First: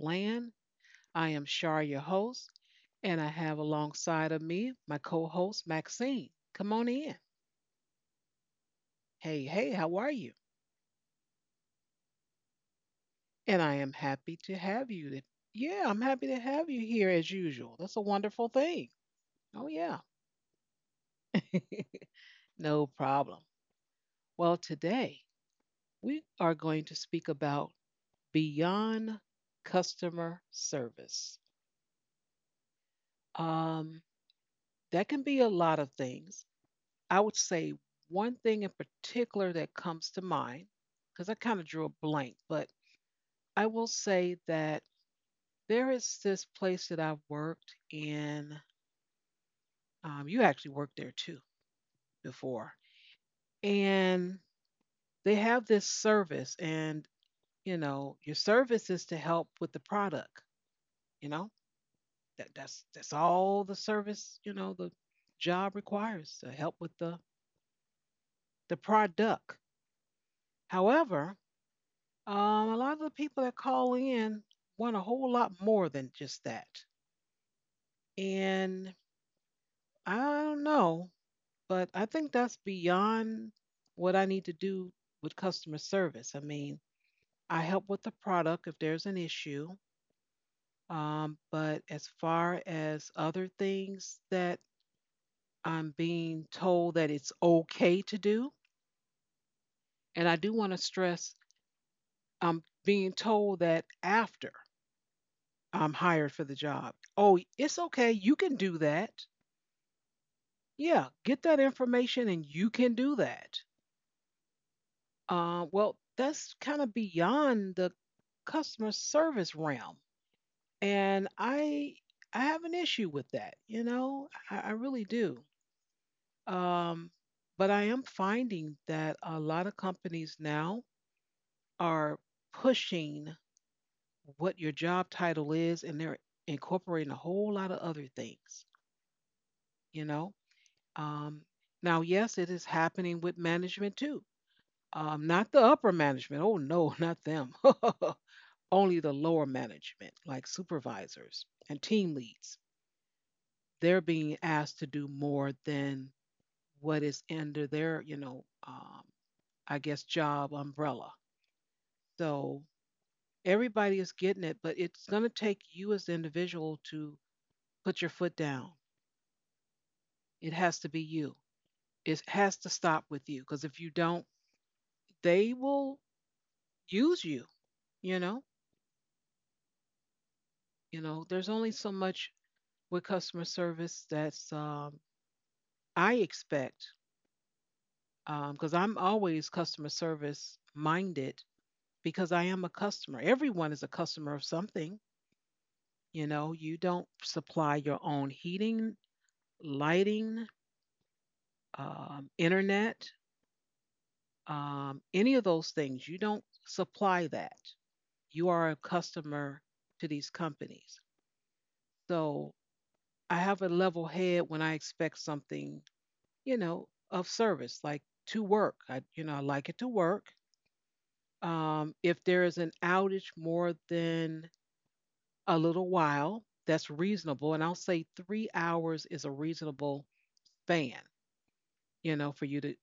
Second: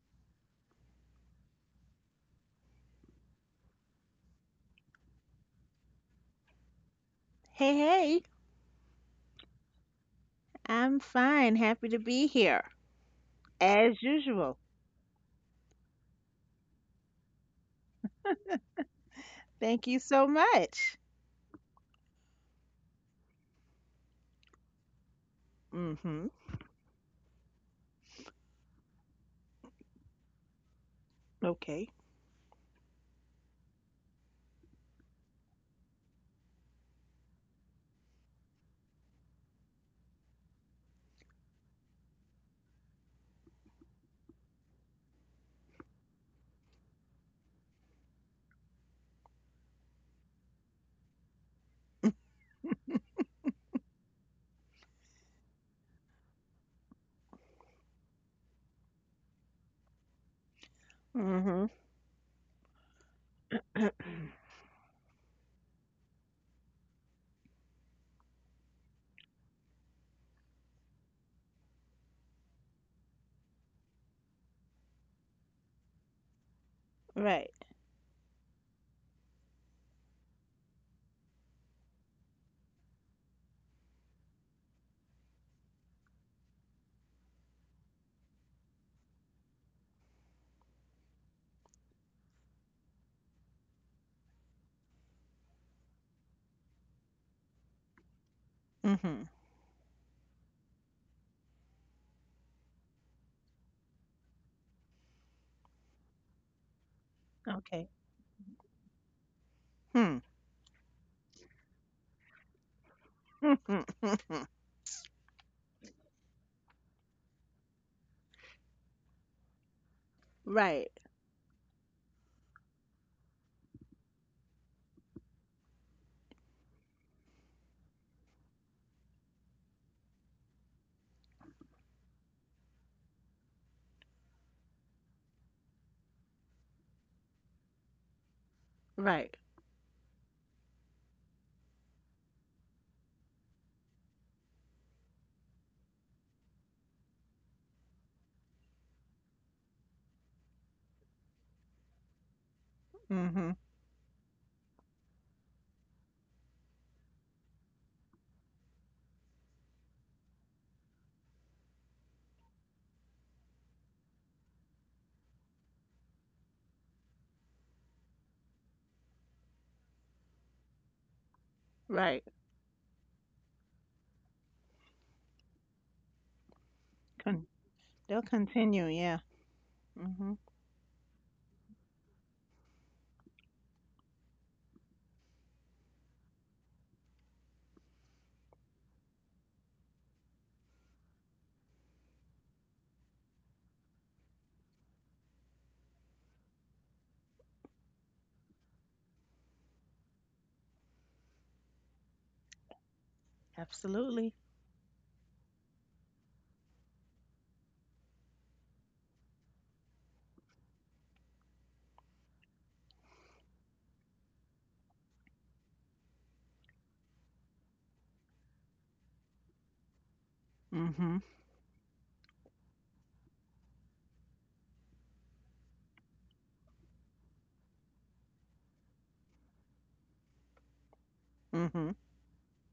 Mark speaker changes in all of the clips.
Speaker 1: land. I am Shar, your host, and I have alongside of me my co host, Maxine. Come on in.
Speaker 2: Hey, hey,
Speaker 1: Hey, hey, how are you?
Speaker 2: I'm fine. Happy to be here,
Speaker 1: And I am
Speaker 2: as
Speaker 1: happy to
Speaker 2: usual.
Speaker 1: have you. Yeah, I'm happy to have you here as usual. That's a wonderful thing. Oh,
Speaker 2: Thank you
Speaker 1: yeah.
Speaker 2: so much.
Speaker 1: No problem. Well, today we
Speaker 2: Mm-hmm.
Speaker 1: are going to speak about beyond customer service.
Speaker 2: Okay.
Speaker 1: Um, that can be a lot of things. I would say one thing in particular that comes to mind, because I kind of drew a blank, but I will say that there is this place that I've worked in. You actually worked there too before. And they have this service, and you know, your service is to help with the product, you know.
Speaker 2: Mm-hmm.
Speaker 1: That's all the service, you know, the job requires to help with the product. However, Um, a lot of the people that call in want a whole lot more than just that.
Speaker 2: Right.
Speaker 1: And I don't know, but I think that's beyond what I need to do with customer service. I mean, I help with the product if there's an issue. But as far as other things that I'm being told that it's okay to do,
Speaker 2: Mm-hmm.
Speaker 1: and I do want to stress I'm being told that after I'm hired for the job. Oh, it's
Speaker 2: Okay.
Speaker 1: okay. You can do that.
Speaker 2: Hmm.
Speaker 1: Yeah, get that information and you can do that. Well, that's kind of beyond the customer service realm.
Speaker 2: Right.
Speaker 1: And I have an issue with that, you know, I really do. Um, but I am finding that a lot of companies now are pushing what your job title is and they're incorporating a whole lot of other things,
Speaker 2: Right.
Speaker 1: you know. Um, Now, yes, it is happening with management too. Not the upper management. Oh no, not them. Only the lower management, like supervisors and team leads.
Speaker 2: Mm-hmm.
Speaker 1: They're being asked to do more than what is under their, you know, I guess job umbrella. So everybody is getting it, but it's going to take you as the individual to put your foot down. It has to be you. It
Speaker 2: Right.
Speaker 1: has to stop with you because if you don't, they will use you.
Speaker 2: Con-
Speaker 1: You
Speaker 2: they'll
Speaker 1: know,
Speaker 2: continue, yeah. Mm-hmm.
Speaker 1: you know, there's only so much with customer service that's I expect because I'm always customer service minded because I am a customer. Everyone is a customer of something. You know, you don't supply your own heating, lighting, internet,
Speaker 2: Absolutely.
Speaker 1: any of those things. You don't supply that. You are a customer to these companies. So I have a level head when I expect something, you know, of service, like to work. I, you know, I like it to work.
Speaker 2: Mm-hmm.
Speaker 1: If there is an outage more than a little while, that's reasonable. And I'll say 3 hours is a reasonable span,
Speaker 2: Mm-hmm.
Speaker 1: you know, for you to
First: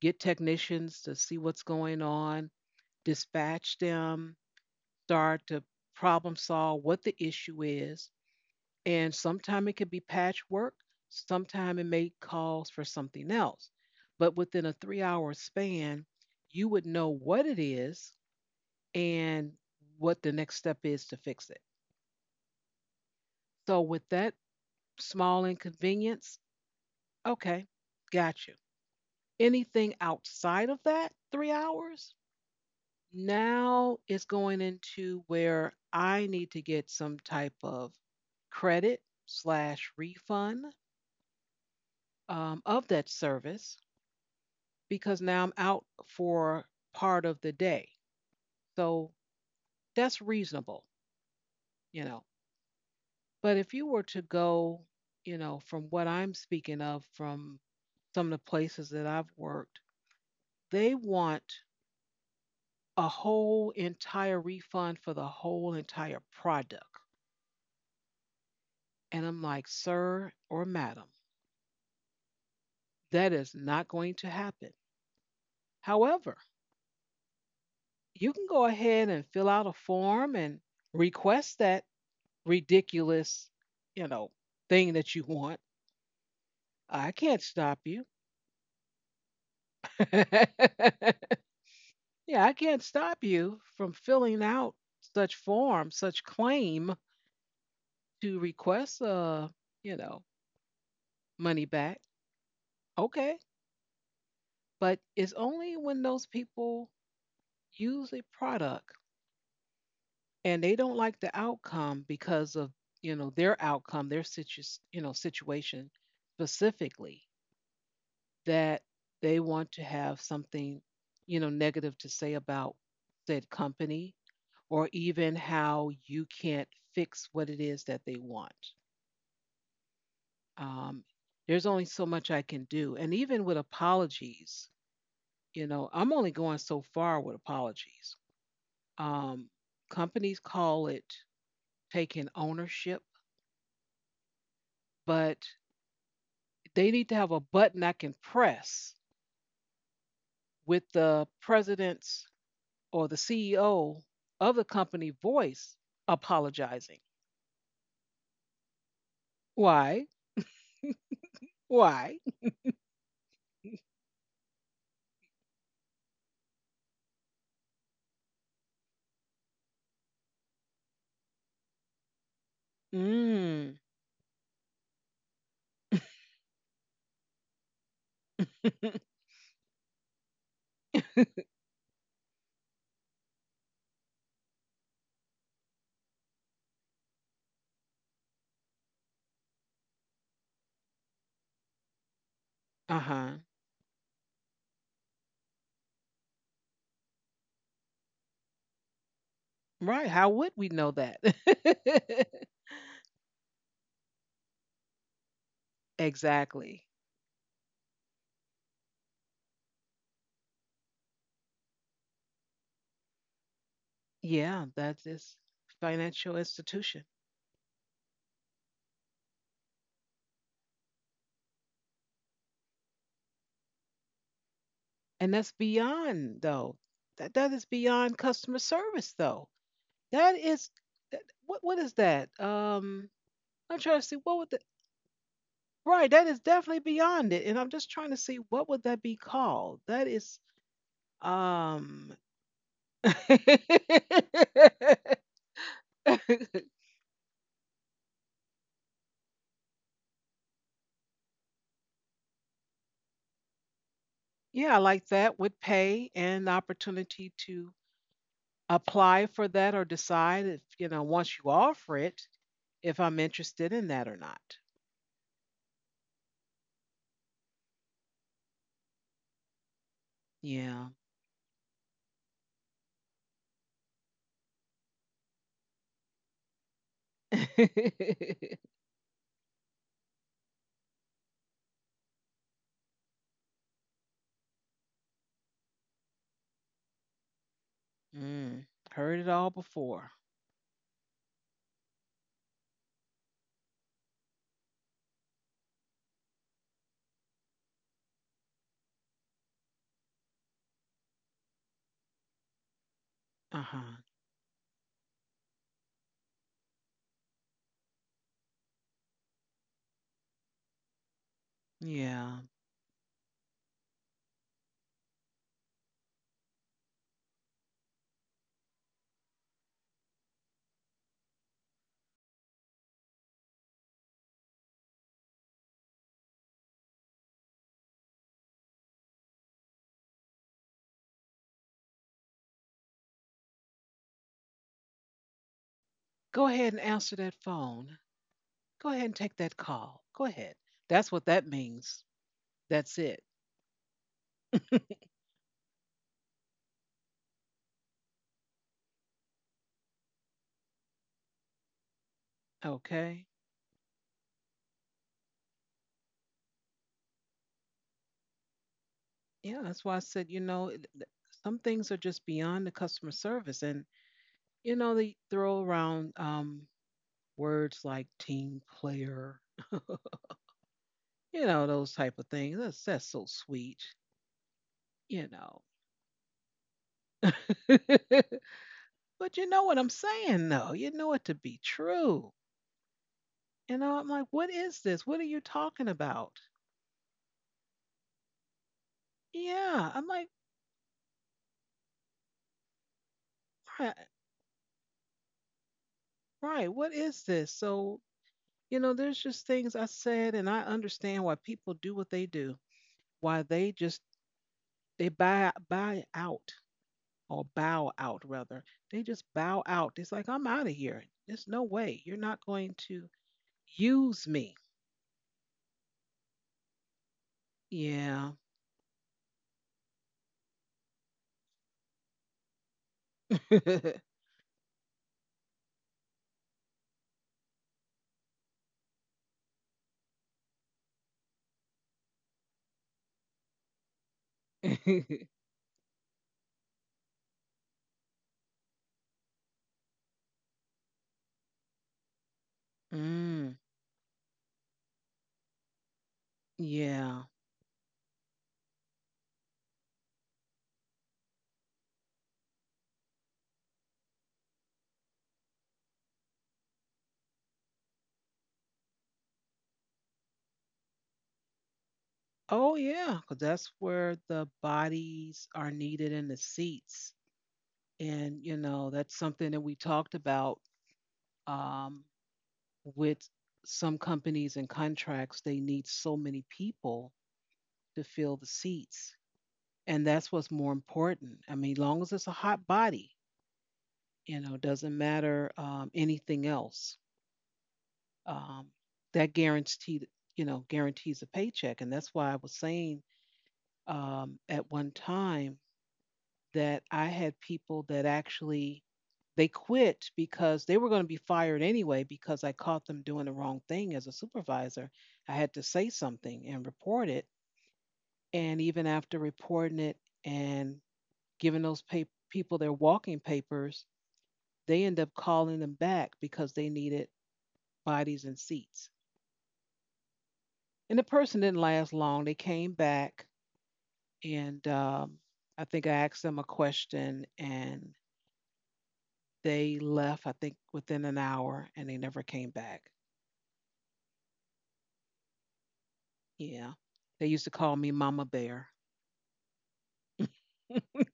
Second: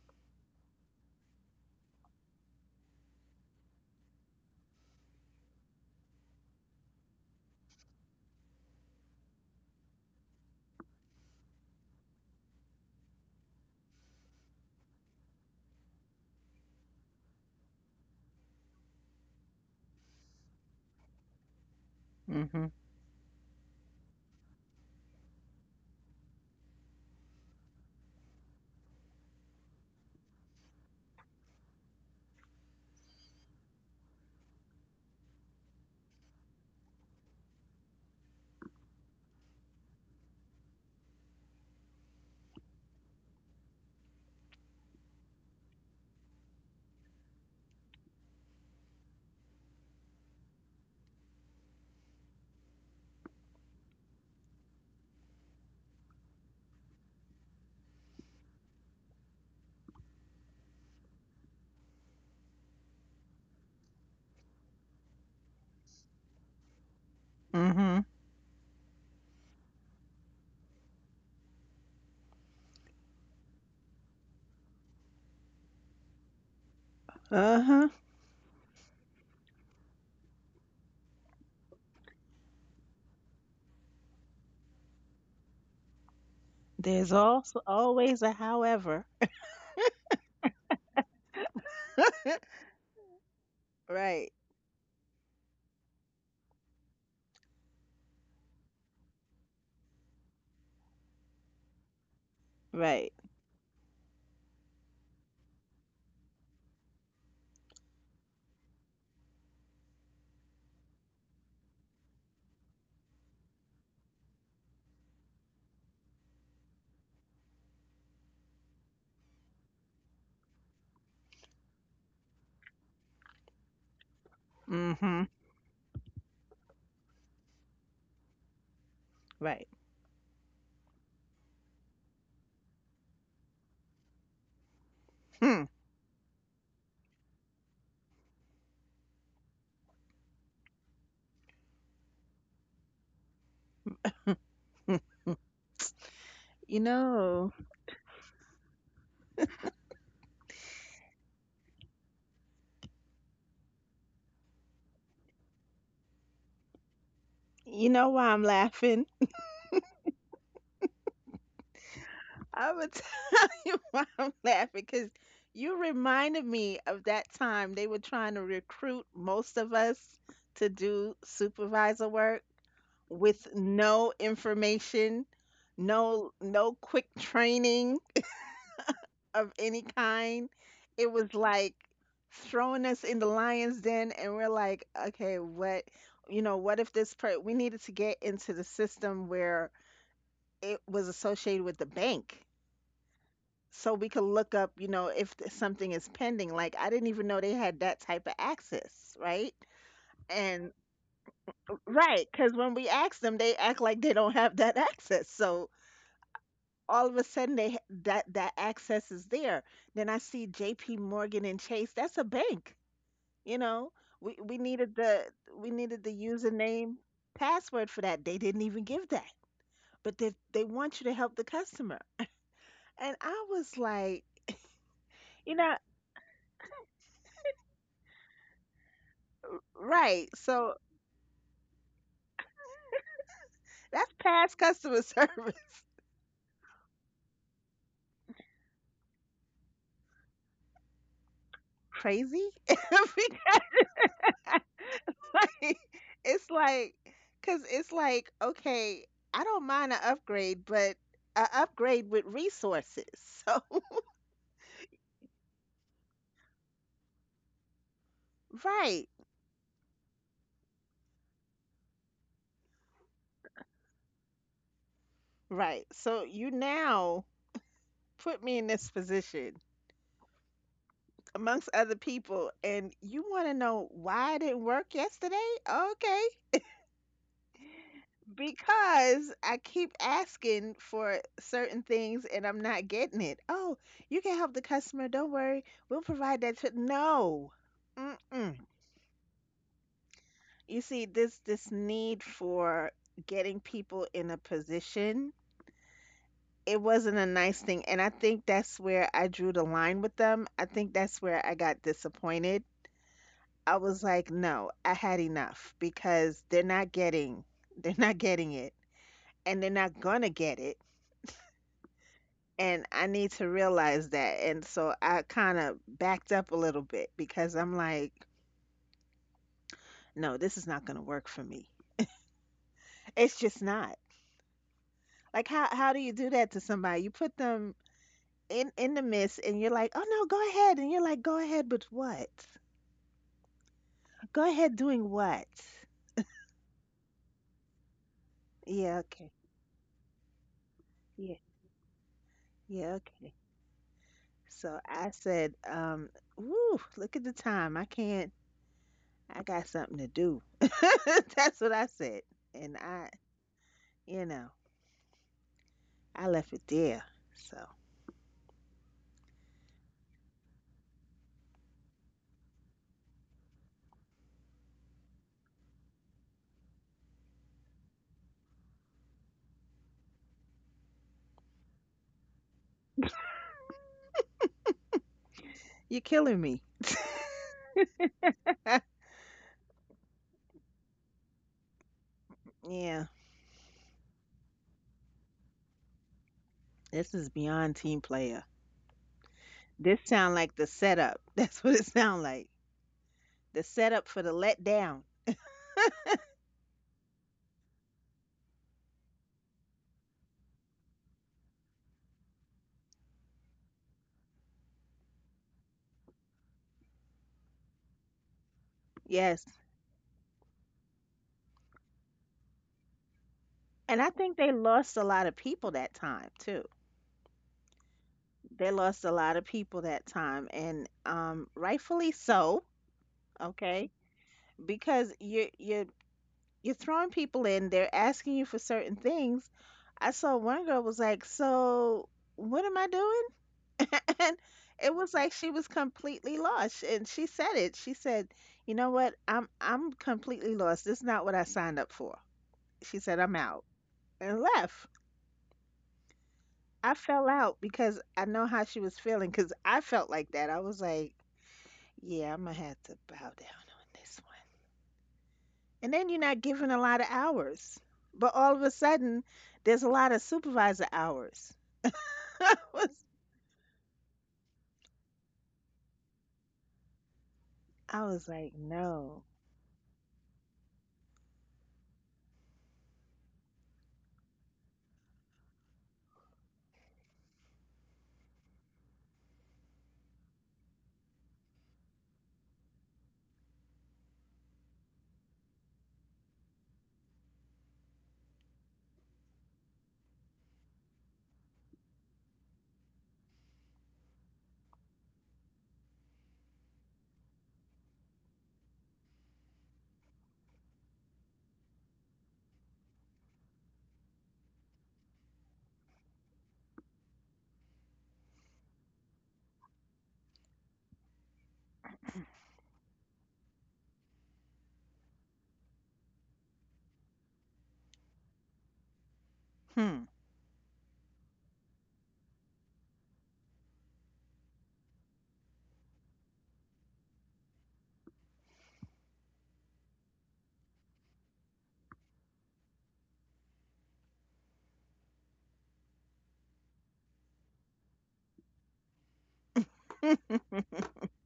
Speaker 1: get technicians to see what's going on, dispatch them, start to problem solve what the issue is, and sometime it could be patchwork, sometime it may cause for something else, but within a 3 hour span you would know what it is and what the next step is to fix it.
Speaker 2: Mm-hmm.
Speaker 1: So with that small inconvenience, okay, got you. Anything outside of that 3 hours, now it's going into where I need to get some type of credit slash refund, of that service, because now I'm out for part of the day. So that's reasonable, you know. But if you were to go, you know, from what I'm speaking of, from some of the places that I've worked, they want a whole entire refund for the whole entire product.
Speaker 2: Mm-hmm.
Speaker 1: And I'm like, sir or madam, that is not going to happen. However,
Speaker 2: Uh-huh.
Speaker 1: you can go ahead and fill out a form and request that ridiculous, you know, thing that you want.
Speaker 2: There's
Speaker 1: I can't
Speaker 2: also
Speaker 1: stop you.
Speaker 2: always a however.
Speaker 1: Yeah, I can't stop you from
Speaker 2: Right.
Speaker 1: filling out such form, such claim to request you know, money back.
Speaker 2: Right.
Speaker 1: Okay. But it's only when those people use a product and they don't like the outcome because of, you know, their outcome, their you know, situation specifically that they want to have something, you know, negative to say about said company or
Speaker 2: Mm-hmm.
Speaker 1: even how you can't fix what it is that they want.
Speaker 2: Right.
Speaker 1: Um, there's only so much I can do. And even with apologies,
Speaker 2: Hmm.
Speaker 1: you know, I'm only going so far with apologies. Um, Companies call it taking ownership, but
Speaker 2: You
Speaker 1: they need to have a
Speaker 2: know,
Speaker 1: button I can press with the president's or the CEO of the company voice apologizing.
Speaker 2: you know why I'm laughing?
Speaker 1: Why? Why?
Speaker 2: I'm gonna tell you why I'm laughing because you reminded me of that time they were trying to recruit most of us to do supervisor work with
Speaker 1: Mm.
Speaker 2: no information, no quick training
Speaker 1: Uh
Speaker 2: of any kind. It was like throwing us in the lion's den, and we're like, okay, what? You know, what if this per we needed to get into the system where it was associated with the bank.
Speaker 1: huh.
Speaker 2: So we could look up, you know, if something is pending. Like I didn't even know they had that type of access, right?
Speaker 1: Right. How would we
Speaker 2: And
Speaker 1: know that?
Speaker 2: right, because when we ask them, they act like they don't have that access. So
Speaker 1: Exactly.
Speaker 2: all of a sudden, that that access is there. Then I see J.P. Morgan and Chase. That's a bank, you know. We
Speaker 1: Yeah,
Speaker 2: needed
Speaker 1: that is
Speaker 2: the
Speaker 1: this
Speaker 2: we needed the
Speaker 1: financial
Speaker 2: username
Speaker 1: institution.
Speaker 2: password for that. They didn't even give that, but they want you to help the customer. And I was like,
Speaker 1: And that's
Speaker 2: you know,
Speaker 1: beyond, though. That is beyond customer service, though.
Speaker 2: right.
Speaker 1: That
Speaker 2: So
Speaker 1: is, what is that? I'm trying to
Speaker 2: that's
Speaker 1: see what would
Speaker 2: past
Speaker 1: the,
Speaker 2: customer service.
Speaker 1: right, that is definitely beyond it. And I'm just trying to see what would that be called? That is. Um,
Speaker 2: Crazy? because it's like, because it's like, okay, I don't mind an upgrade, but an upgrade with resources. So,
Speaker 1: yeah, like that with pay and the opportunity to
Speaker 2: right,
Speaker 1: apply for that or decide if, you know, once you offer it, if I'm interested in that or not.
Speaker 2: right. So you now put me in this position
Speaker 1: Yeah.
Speaker 2: amongst other people, and you want to know why it didn't work yesterday? Okay, because I keep asking for certain things and I'm not getting it. Oh, you can help the customer. Don't worry. We'll provide that to no. Mm-mm.
Speaker 1: Mm, heard it all before.
Speaker 2: You see, this need for getting people in a position, it wasn't a nice thing. And I think that's where I drew the line with them. I think that's where I got disappointed. I
Speaker 1: Uh
Speaker 2: was
Speaker 1: huh.
Speaker 2: like, no, I had enough because they're not getting it and they're not gonna get it
Speaker 1: Yeah.
Speaker 2: and I need to realize that. And so I kind of backed up a little bit because I'm like, no, this is not going to work for me. It's just not. Like how do you do that to somebody? You put them in the midst and you're like, "Oh no, go ahead." And you're like, "Go ahead, but what? Go ahead doing what?"
Speaker 1: Go ahead and answer that phone.
Speaker 2: Yeah,
Speaker 1: Go ahead and
Speaker 2: okay.
Speaker 1: take that call. Go ahead. That's what
Speaker 2: Yeah.
Speaker 1: that means.
Speaker 2: Yeah,
Speaker 1: That's it.
Speaker 2: okay. So I said, "Woo, look at the time. I can't. I got something to do." That's what I said. And I,
Speaker 1: Okay.
Speaker 2: you know, I left it there. So
Speaker 1: Yeah, that's why I said, you know, some things are just beyond the customer service. And, you know, they throw around words like team player, you know, those type of things. That's so sweet, you know.
Speaker 2: you're killing me.
Speaker 1: But you know what I'm saying, though. You know it to be true.
Speaker 2: Yeah,
Speaker 1: You know, I'm like, what is this? What are you talking about?
Speaker 2: this is beyond team player.
Speaker 1: Yeah,
Speaker 2: This
Speaker 1: I'm like,
Speaker 2: sound like the setup. That's what it sound like. The
Speaker 1: right,
Speaker 2: setup for the letdown.
Speaker 1: right, what is this? So, you know, there's just things I said, and I understand why people do what they do, why they just they buy out, or bow out rather. They just
Speaker 2: Yes.
Speaker 1: bow out. It's like I'm out of here. There's no way. You're not going to
Speaker 2: And I think
Speaker 1: use
Speaker 2: they
Speaker 1: me.
Speaker 2: lost a lot of people that time too.
Speaker 1: Yeah.
Speaker 2: They lost a lot of people that time and rightfully so, okay? Because you you're throwing people in, they're asking you for certain things. I saw one girl was like, "So, what am I doing?" and it was like she was completely lost and she said, you know what, I'm completely lost, this is not what I signed up for. She said, I'm
Speaker 1: Mm,
Speaker 2: out. And left. I
Speaker 1: yeah.
Speaker 2: fell out because I know how she was feeling because I felt like that. I was like, yeah, I'm gonna have to bow down on this one. And then you're not given a lot of hours, but all of a sudden there's a lot of supervisor hours. I
Speaker 1: Oh
Speaker 2: was,
Speaker 1: yeah. Because that's where the bodies are needed in the seats.
Speaker 2: I was
Speaker 1: And
Speaker 2: like,
Speaker 1: you know, that's
Speaker 2: no.
Speaker 1: something that we talked about, um, with some companies and contracts, they need so many people to fill the seats and that's what's more important. I mean, long as it's a hot body, you know, doesn't matter, anything else. Um, that guaranteed, you know, guarantees a paycheck, and that's why I was saying, at one time, that I had people that actually they quit because they were going to be fired anyway because I caught them doing the wrong thing as a supervisor. I had to say something and report it, and even after reporting it and giving those people their walking papers, they end up calling them back because they needed bodies and seats.
Speaker 2: Hmm.
Speaker 1: And the person didn't last long. They came back, and I think I asked them a question, and they left, I think, within an hour, and they never came back. Yeah. They used to call me Mama Bear.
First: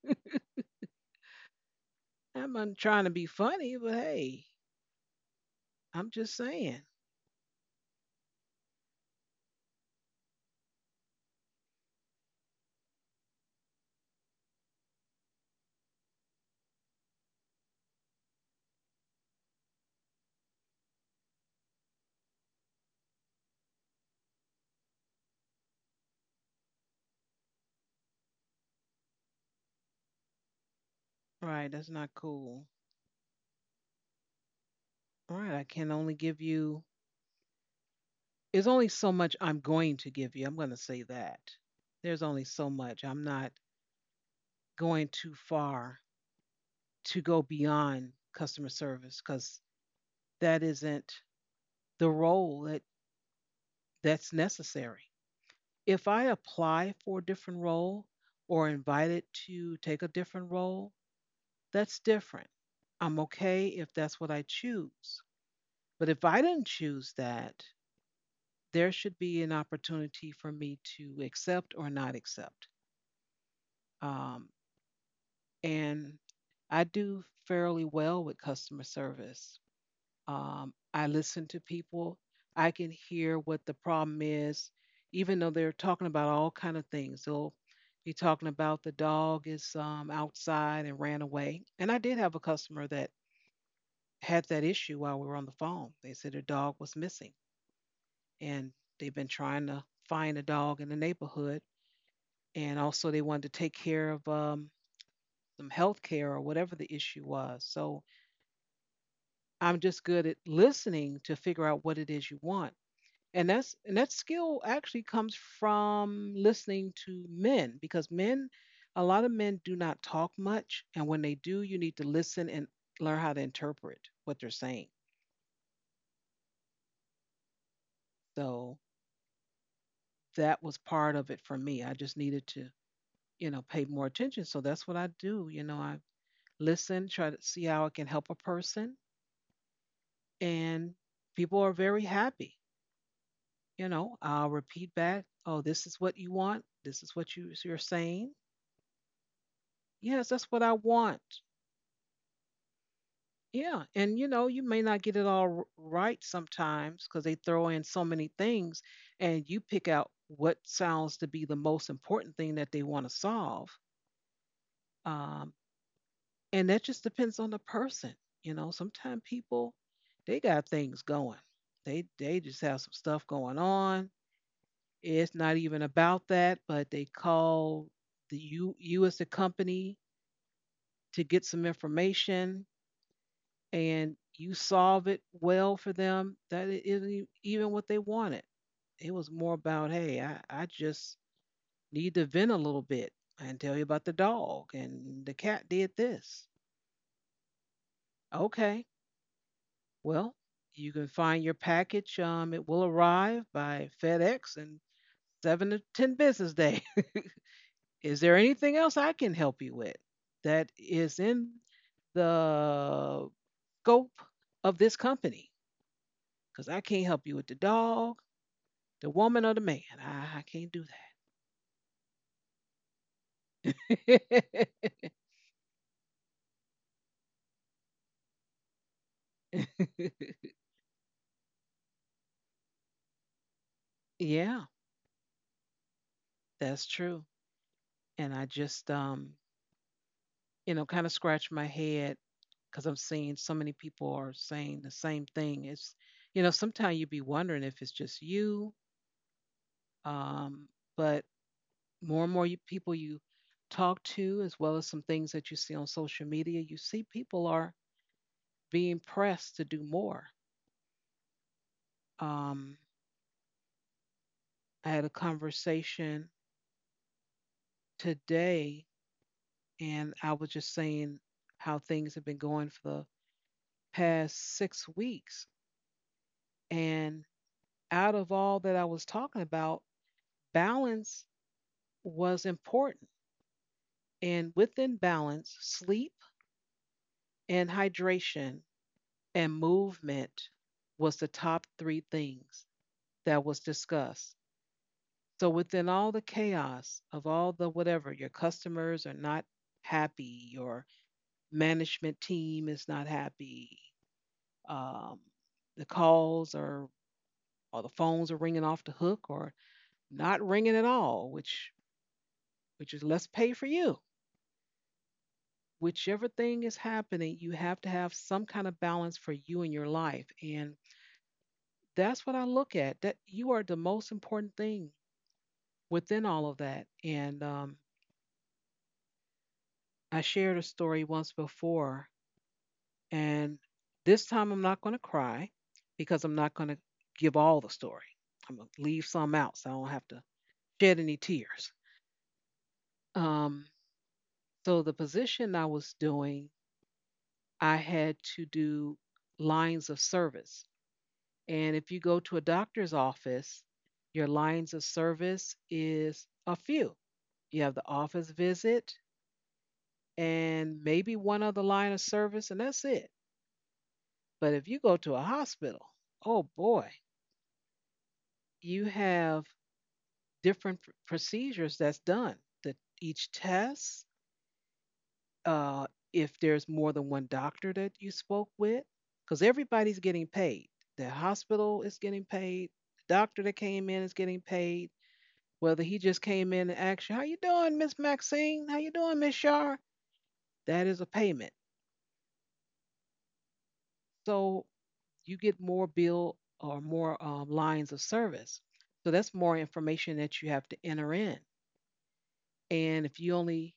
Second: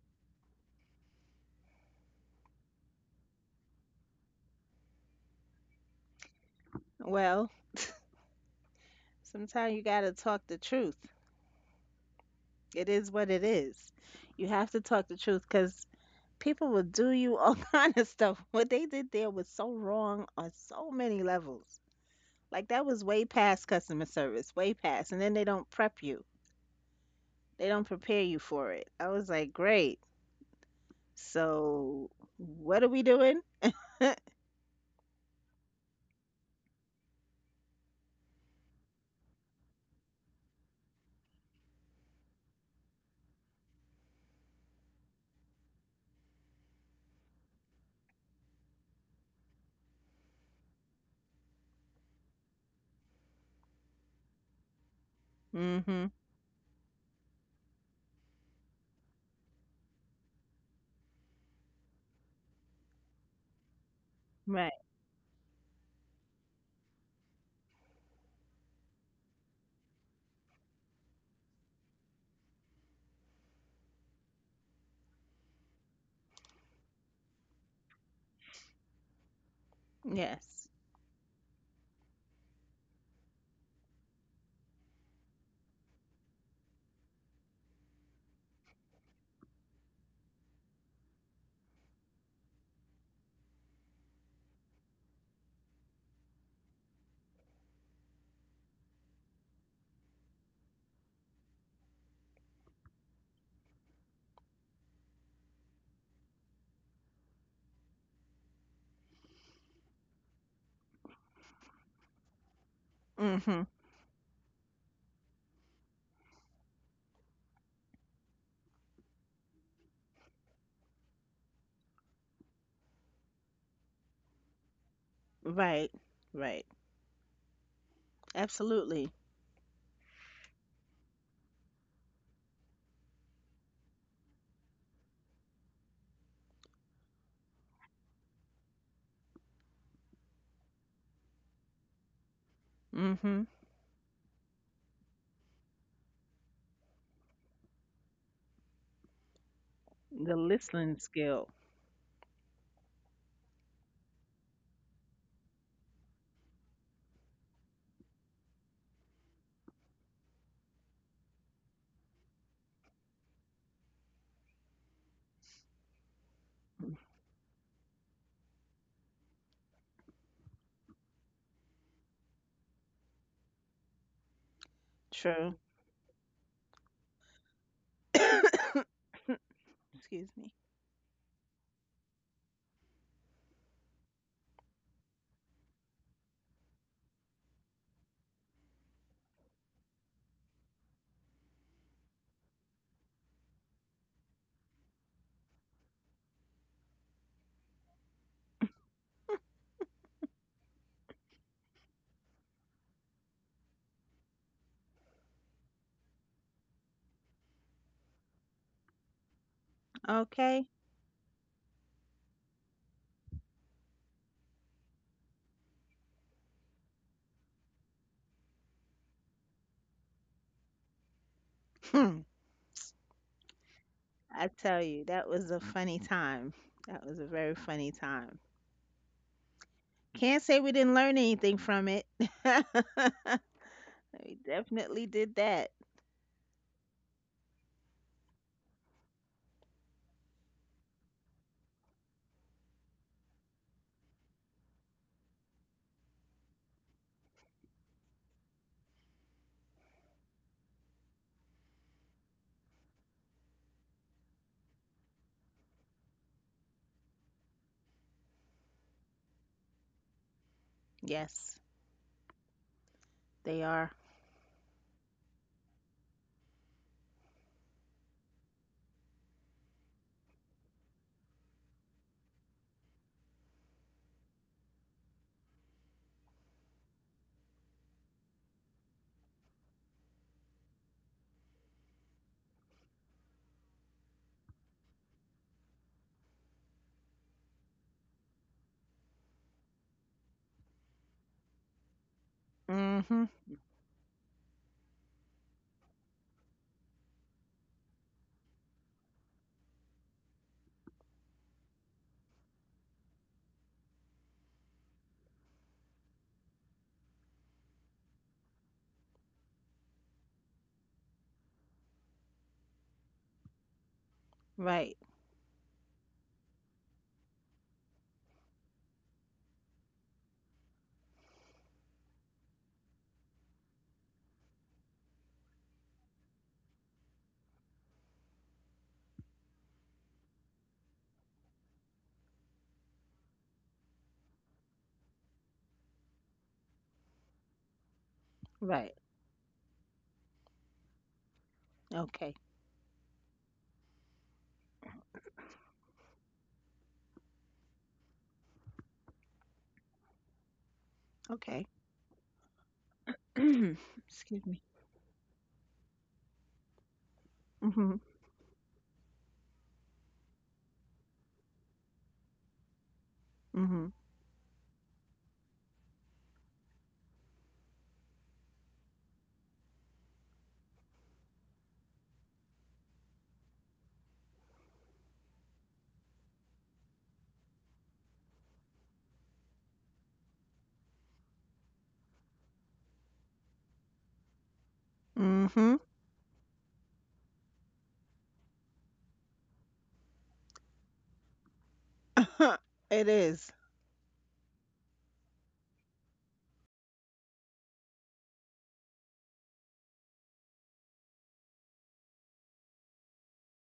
Speaker 1: I'm not trying to be funny, but hey, I'm just saying.
Speaker 2: Well, sometimes you got to talk the truth. It is what it is. You have to talk the truth because people will do you all kind of stuff. What they did there was so wrong on so many levels. Like that was way past customer service, way past. And then they don't prep you, they don't prepare you for it. I was like, great.
Speaker 1: Right, that's not
Speaker 2: So
Speaker 1: cool.
Speaker 2: what are we doing?
Speaker 1: All right, I can only give you, there's only so much I'm going to give you. I'm going to say that. There's only so much. I'm not going too far to go beyond customer service because that isn't the role that that's necessary.
Speaker 2: Mm
Speaker 1: If
Speaker 2: hmm.
Speaker 1: I apply for a different role or invited to take a different role, that's different. I'm okay if that's what I
Speaker 2: Right.
Speaker 1: choose. But if I didn't choose that, there should be an opportunity for me to accept or not accept. Um, and I do fairly well with customer service.
Speaker 2: Yes.
Speaker 1: I listen to people. I can hear what the problem is, even though they're talking about all kind of things. They'll be talking about the dog is, outside and ran away. And I did have a customer that had that issue while we were on the phone. They said their dog was missing, and they've been trying to find a dog in the neighborhood. And also, they wanted to take care of some health care or whatever the issue was. So I'm just good at listening to figure out what it is you want. And
Speaker 2: Mm hmm.
Speaker 1: that's, and that skill actually comes from listening to men, because men, a lot of men do not talk much, and when they do you need to listen and learn how to interpret what they're saying.
Speaker 2: Right. Right.
Speaker 1: So
Speaker 2: Absolutely.
Speaker 1: that was part of it for me. I just needed to, you know, pay more attention. So that's what I do, you know, I listen, try to see how I can help a person, and people are very happy.
Speaker 2: Mm hmm.
Speaker 1: You know, I'll repeat back, oh, this is what you want. This is what you're saying. Yes,
Speaker 2: The
Speaker 1: that's what I
Speaker 2: listening
Speaker 1: want.
Speaker 2: skill.
Speaker 1: Yeah. And you may not get it all right sometimes because they throw in so many things, and you pick out what sounds to be the most important thing that they want to solve. Um, and that just depends on the person. Sometimes people, they got things going. They just have some stuff going on. It's not
Speaker 2: True.
Speaker 1: even about that, but they call the you as the company
Speaker 2: Excuse me.
Speaker 1: to get some information, and you solve it well for them. That isn't even what they wanted. It was more about, hey, I just need to vent a little bit and tell you about the dog and the cat did this. Okay, well, you can find your package. It will arrive by FedEx in 7 to 10 business days. Is there anything else I can help you with that
Speaker 2: Okay.
Speaker 1: is in the scope of this company? Because I can't help you with the dog, the woman, or the man. I can't do
Speaker 2: Hmm. I
Speaker 1: that.
Speaker 2: tell you, that was a funny time. That was a very funny time. Can't say we didn't learn anything from it. We
Speaker 1: Yeah,
Speaker 2: definitely did that.
Speaker 1: that's true. And I just, kind of scratch my head because I'm seeing so many people are saying the same thing. It's, sometimes you be wondering if it's just you. Um, but more and more people you talk to, as well as some things that you see on social media, you see people are being pressed to do more.
Speaker 2: Yes,
Speaker 1: Um,
Speaker 2: they are.
Speaker 1: I had a conversation today, and I was just saying how things have been going for the past 6 weeks. And out of all that I was talking about, balance was important. And within balance, sleep and hydration and movement was the top three things
Speaker 2: Mm-hmm.
Speaker 1: that was discussed. So within all the chaos of all the whatever, your customers are not happy, your management team is not happy, um, the calls are the phones are ringing off the hook or not ringing at all, which is less pay for you.
Speaker 2: Right.
Speaker 1: Whichever thing is happening, you have to have some kind of balance for you in your life. And that's what I look at. That you are the most important thing within all of that. And I shared a story once before, and this time I'm not going to cry because I'm not going to give all the story. I'm going to leave
Speaker 2: Right.
Speaker 1: some out so I don't have to shed any tears.
Speaker 2: Okay.
Speaker 1: Um, so, the position I was doing, I had to do lines of service. And
Speaker 2: Okay.
Speaker 1: if you go to a doctor's office, your
Speaker 2: Excuse me.
Speaker 1: lines of service is a few. You have the
Speaker 2: Mm-hmm.
Speaker 1: office visit and maybe one other line of service, and that's it.
Speaker 2: Mm-hmm.
Speaker 1: But if you go to a hospital, oh boy, you have different procedures that's done. The, each test, uh, if there's more than one doctor that you spoke with, because everybody's getting paid. The hospital is getting paid. The doctor that came in is getting paid. Whether
Speaker 2: Mm-hmm.
Speaker 1: he just came in and asked you, "How you doing, Miss Maxine? How you doing, Miss Shar?" That is a payment.
Speaker 2: It is.
Speaker 1: So you get more bill or more lines of service. So that's more information that you have to enter in. And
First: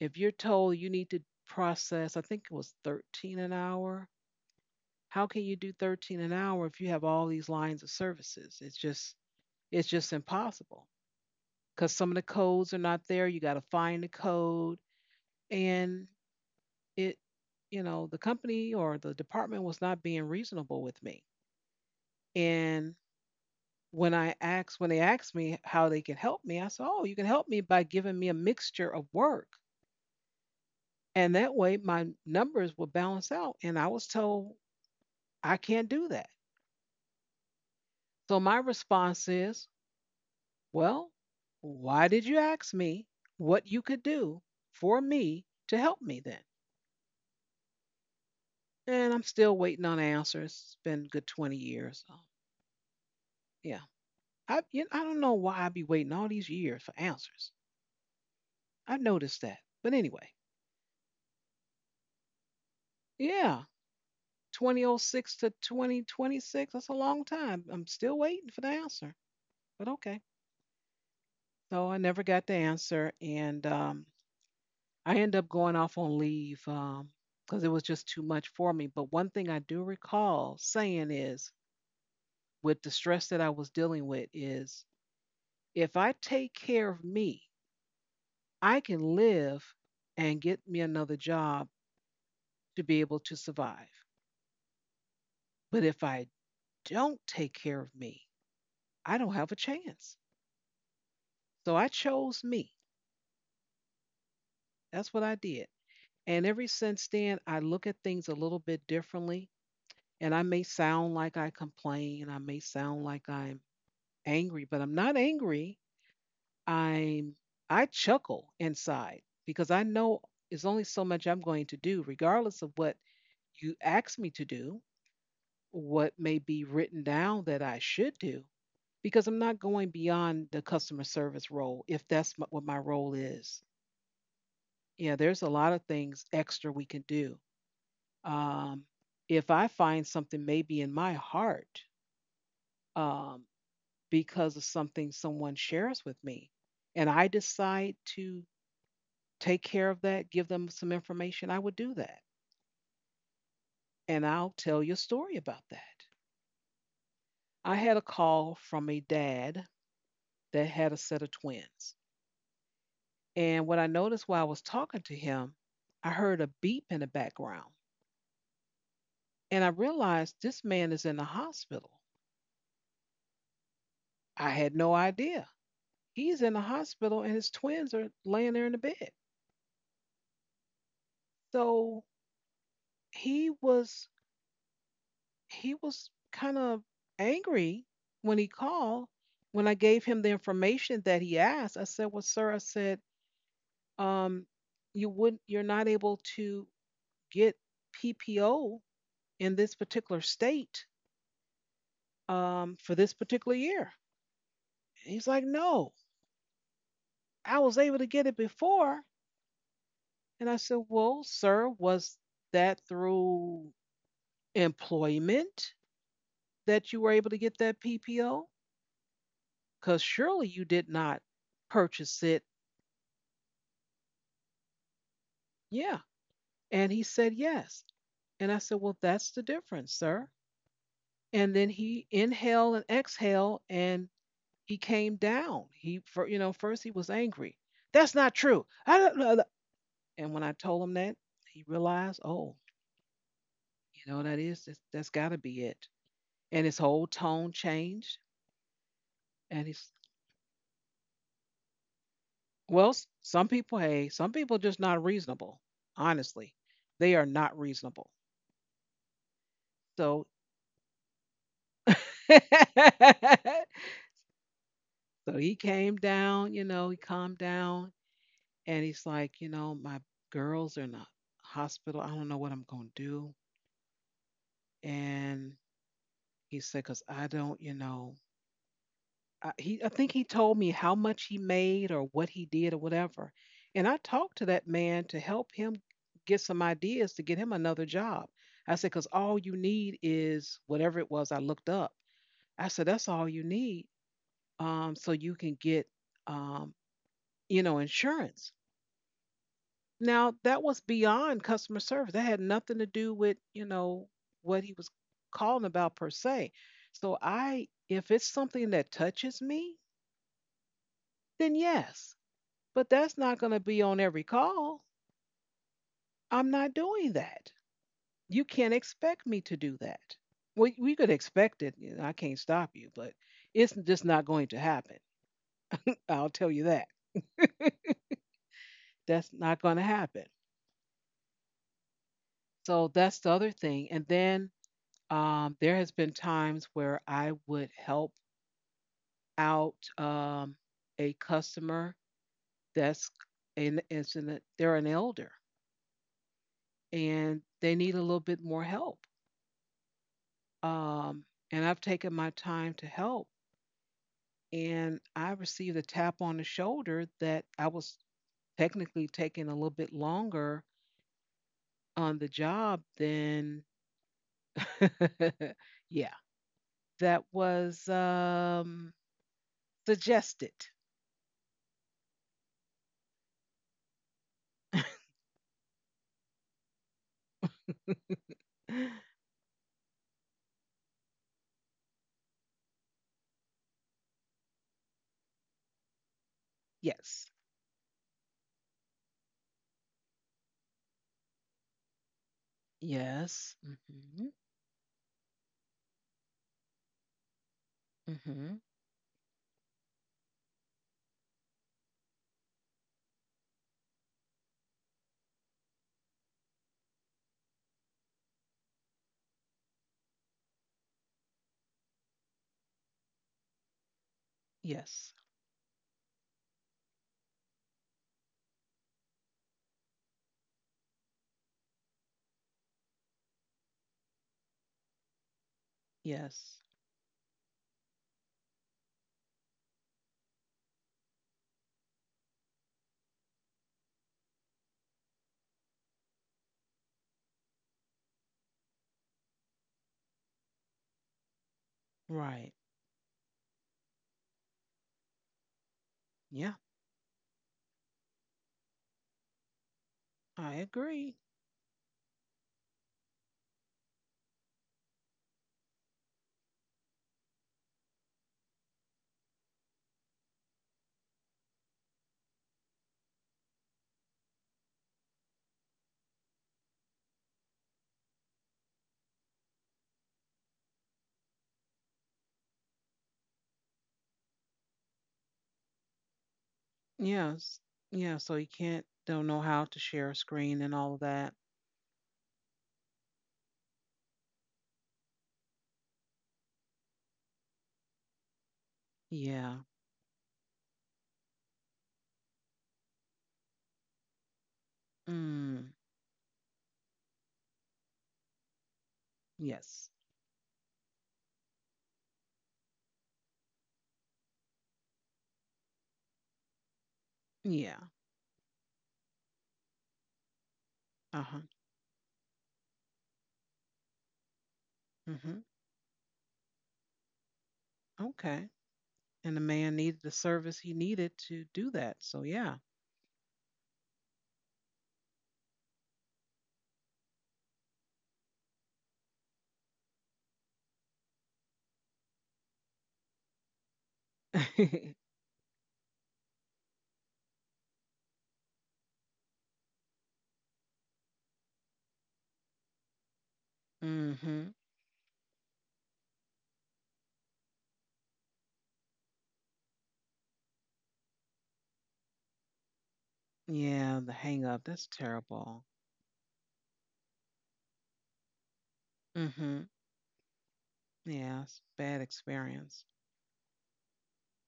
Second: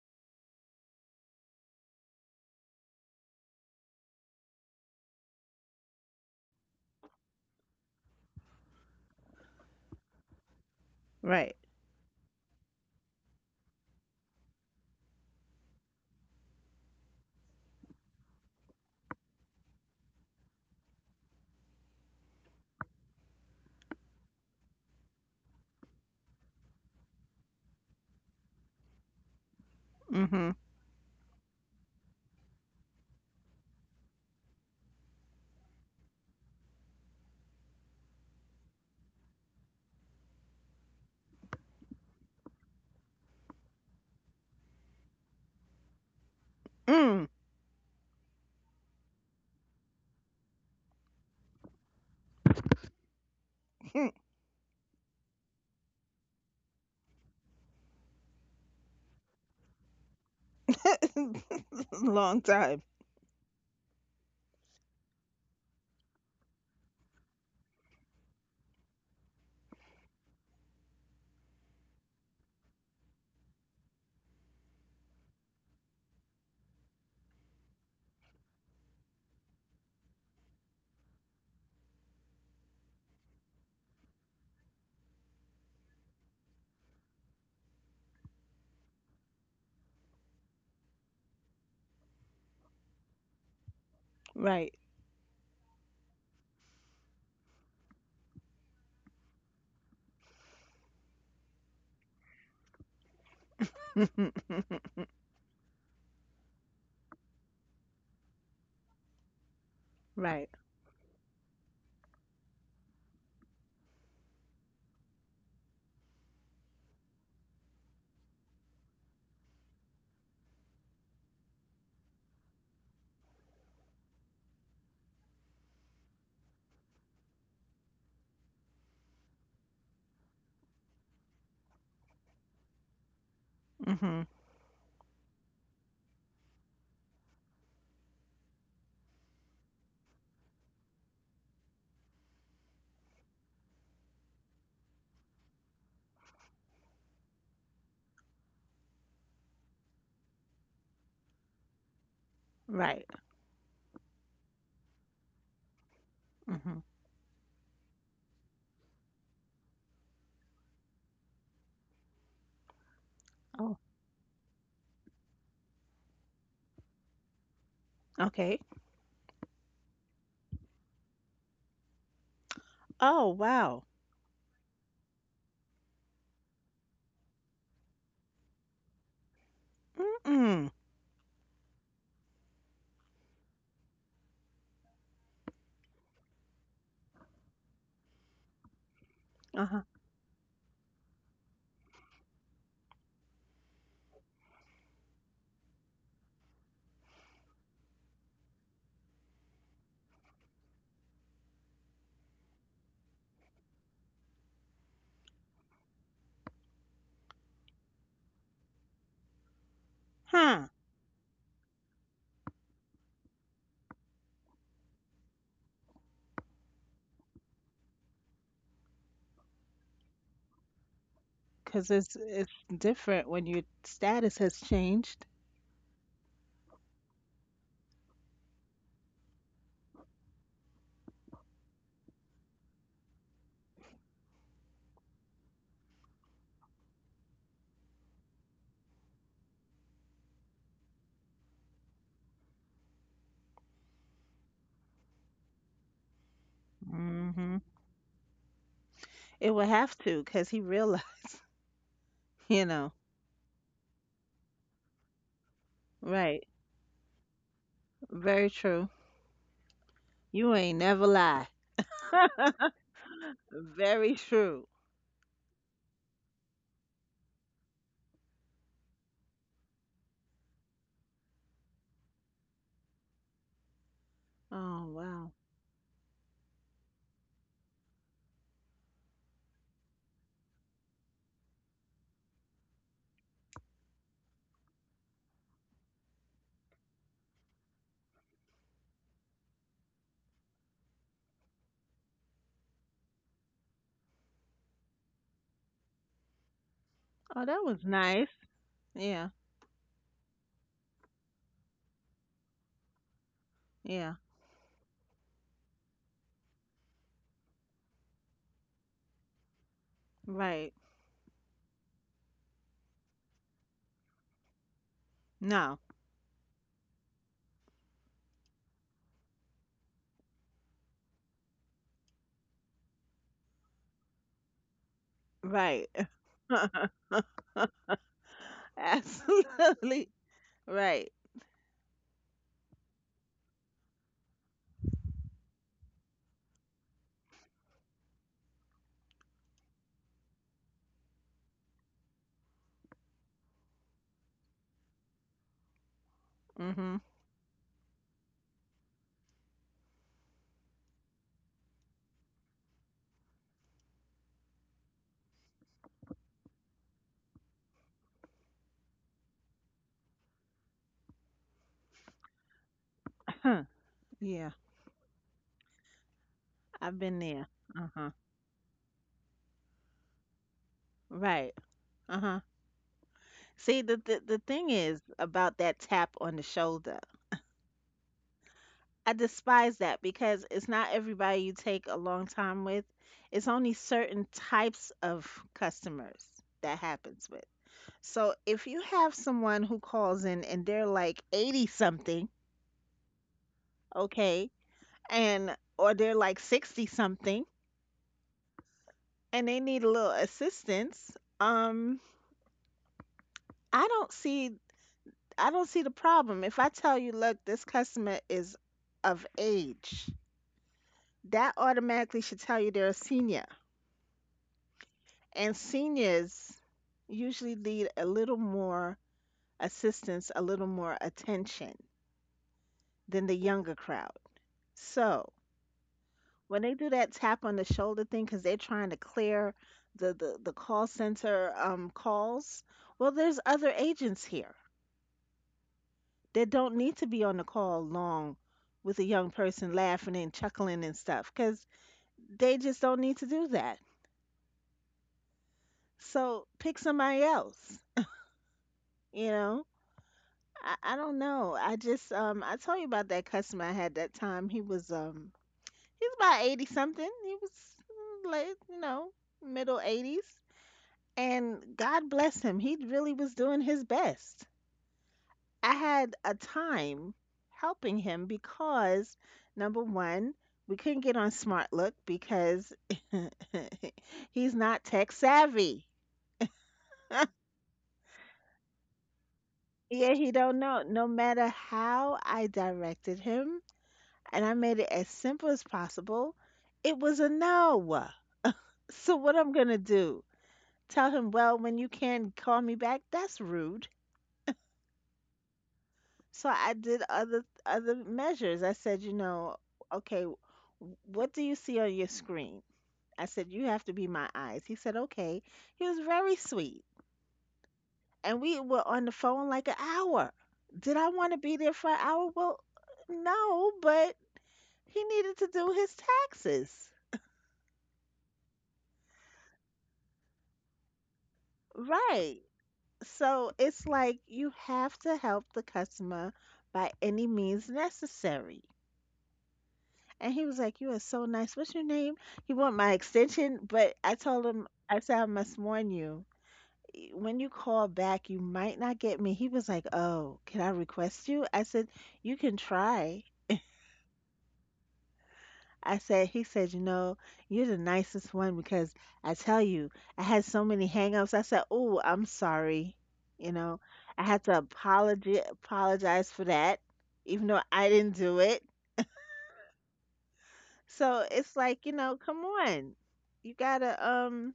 Speaker 1: if you're told you need to process, I think it was 13 an hour. How can you do 13 an hour if you have all these lines of services? It's just impossible
Speaker 2: Right.
Speaker 1: because some of the codes are not there. You got to find the code, and it, the company or the department was not being reasonable with me. And when they asked me how they can help me, I said, "Oh, you can help me by giving me a mixture of work,
Speaker 2: Mm-hmm.
Speaker 1: and that way my numbers will balance out." And I was told I can't do that. So my response is, "Well, why did you ask me what you could do for me to help me then?"
Speaker 2: Mm.
Speaker 1: And I'm still waiting on answers. It's been a good 20 years. So, yeah, I don't know why I be waiting all these years for answers. I noticed that, but anyway,
Speaker 2: Long time.
Speaker 1: yeah. 2006 to 2026. That's a long time. I'm still waiting for the answer, but okay. So I never got the answer, and I ended up going off on leave because it was just too much for me. But one thing I do recall saying is, with the stress that I was dealing with, is if I take care of me, I can live and get me another job to be able to survive.
Speaker 2: Right.
Speaker 1: But if I don't take care of me, I don't have a chance. So I chose me. That's what I did. And ever since then, I look at things a little bit differently. And I
Speaker 2: Right.
Speaker 1: may sound like I complain, I may sound like I'm angry, but I'm not angry. I'm I chuckle inside because I know it's only so much I'm going to do, regardless of what you ask me to do, what may be written down that I should do, because I'm not going beyond the customer service role if that's what my role is.
Speaker 2: Mhm.
Speaker 1: Yeah, there's a lot of things extra we can do, um, if I find something maybe in my heart, um, because of something someone shares with me, and I decide to take care of that, give them some information, I would do that.
Speaker 2: Right.
Speaker 1: And I'll tell you a story about that.
Speaker 2: Mhm.
Speaker 1: I had a call from a dad that had a set of twins. And what
Speaker 2: Oh,
Speaker 1: I noticed while I was talking to him, I heard a beep in the background.
Speaker 2: okay.
Speaker 1: And I realized this man is in the hospital.
Speaker 2: Oh, wow.
Speaker 1: I had no idea. He's in the hospital and his twins are laying there in the bed.
Speaker 2: Mm-mm.
Speaker 1: So he was he was kind of angry when he called. When
Speaker 2: Uh-huh.
Speaker 1: I
Speaker 2: Huh.
Speaker 1: gave him the information that he asked, I said, "Well, sir, um, you're not able to get PPO in this particular state, for this particular year." And he's like, "No, I was able to get it before." And I
Speaker 2: Huh.
Speaker 1: said, "Well, sir, was that through employment? That you were able to get that PPO? Because surely you did not
Speaker 2: Cause it's
Speaker 1: purchase it."
Speaker 2: it's different when your status has changed.
Speaker 1: Yeah. And he said, yes. And I said, well, that's the difference, sir. And then he inhaled and exhaled, and he came down. He, for, you know, First he was angry. That's not true, I don't know. And when I told him that, he realized, oh, you know, that's got to be it. And his whole tone
Speaker 2: Mhm.
Speaker 1: changed.
Speaker 2: It
Speaker 1: And
Speaker 2: would
Speaker 1: he's,
Speaker 2: have to, cause he realized, you
Speaker 1: well,
Speaker 2: know.
Speaker 1: some people, hey, some people just not reasonable.
Speaker 2: Right.
Speaker 1: Honestly, they are not reasonable.
Speaker 2: Very true.
Speaker 1: So,
Speaker 2: You ain't never lie.
Speaker 1: so
Speaker 2: Very true.
Speaker 1: he came down. You know, he calmed down, and he's like, my girls are in the hospital. I don't know what I'm gonna do.
Speaker 2: Oh, wow.
Speaker 1: And he said, cause I don't, you know, I, he I think he told me how much he made or what he did or whatever. And I talked to that man to help him get some ideas to get him another job. I said, because all you need is whatever it was I looked up. I said, that's all you need, so you can get, um,
Speaker 2: Oh, that was nice.
Speaker 1: insurance.
Speaker 2: Yeah.
Speaker 1: Now, that was beyond customer service. That had nothing to do with,
Speaker 2: Yeah.
Speaker 1: what he was calling about per se. So if it's something that touches me,
Speaker 2: Right.
Speaker 1: then yes. But that's not going to be on every call.
Speaker 2: No.
Speaker 1: I'm not doing that. You can't expect me to do that. Well, we could expect it. I can't stop you, but it's just not going to happen.
Speaker 2: Right.
Speaker 1: I'll tell you that. That's not going to
Speaker 2: Absolutely.
Speaker 1: happen.
Speaker 2: Right.
Speaker 1: So that's the other thing. And then, there has been times where I would help out, a customer that's an elder,
Speaker 2: Mhm.
Speaker 1: and they need a little bit more help. Um, and I've taken my time to help. And I received a tap on the shoulder that I was technically taking a little bit longer on the job than,
Speaker 2: Yeah,
Speaker 1: yeah,
Speaker 2: I've been
Speaker 1: that
Speaker 2: there.
Speaker 1: was,
Speaker 2: Uh-huh.
Speaker 1: suggested.
Speaker 2: Right. Uh-huh. See, the thing is about that tap on the shoulder. I despise that because it's not everybody you take a long time with. It's only certain types of customers that happens
Speaker 1: Yes.
Speaker 2: with. So if you have someone who calls in and they're like 80 something,
Speaker 1: Yes. Hmm.
Speaker 2: okay, and or they're like 60 something
Speaker 1: Hmm.
Speaker 2: and they need a little assistance, um I don't see I don't see the problem. If I tell you, look, this customer is of age, that automatically should tell you they're a senior.
Speaker 1: Yes.
Speaker 2: And seniors usually need a little more assistance, a little more attention than the younger crowd. So when
Speaker 1: Yes.
Speaker 2: they do that tap on the shoulder thing, because they're trying to clear the call center calls, well, there's other agents here. They don't need to be on the call long with a young person laughing and chuckling and stuff because they
Speaker 1: Right.
Speaker 2: just don't need to do that. So
Speaker 1: Yeah.
Speaker 2: pick somebody else, you know?
Speaker 1: I
Speaker 2: I don't
Speaker 1: agree.
Speaker 2: know. I just I told you about that customer I had that time. He was he's about 80 something. He was mm, late, you know, middle eighties. And God bless him. He really was doing his best. I had a time helping him because number one, we couldn't get on Smart Look because he's not tech savvy.
Speaker 1: Yes. Yeah. So you can't, don't know how to
Speaker 2: Yeah,
Speaker 1: share a
Speaker 2: he don't
Speaker 1: screen
Speaker 2: know.
Speaker 1: and all
Speaker 2: No
Speaker 1: of that.
Speaker 2: matter how I directed him and I made it as simple as possible, it was a no. So what I'm
Speaker 1: Yeah.
Speaker 2: gonna do? Tell him, well, when you can call me back, that's rude.
Speaker 1: Mm,
Speaker 2: So I did other measures. I said, you know,
Speaker 1: yes.
Speaker 2: okay, what do you see on your screen? I said, you have to be my eyes. He said, okay. He was very sweet.
Speaker 1: Yeah.
Speaker 2: And we were on the phone like an hour. Did I want to
Speaker 1: Uh-huh.
Speaker 2: be there for an hour? Well, no, but he needed to
Speaker 1: Hmm.
Speaker 2: do his taxes.
Speaker 1: Okay. And the man needed the service, he needed to do that. So
Speaker 2: Right.
Speaker 1: yeah.
Speaker 2: So it's like you have to help the customer by any means necessary. And he was like, you are so nice. What's your name? He want my extension, but I told him, I said, I must warn you, when you call back, you might not get me. He was like, oh, can I request you? I said, you can try.
Speaker 1: Hmm.
Speaker 2: He said, you know, you're the nicest one because I tell you, I had so many hangups. I said, oh, I'm sorry. You know,
Speaker 1: Yeah, the
Speaker 2: I had
Speaker 1: hang
Speaker 2: to
Speaker 1: up. That's terrible.
Speaker 2: apologize for that, even though I didn't do it.
Speaker 1: Hmm.
Speaker 2: So
Speaker 1: Yeah,
Speaker 2: it's
Speaker 1: it's a
Speaker 2: like, you
Speaker 1: bad
Speaker 2: know, come
Speaker 1: experience.
Speaker 2: on. You gotta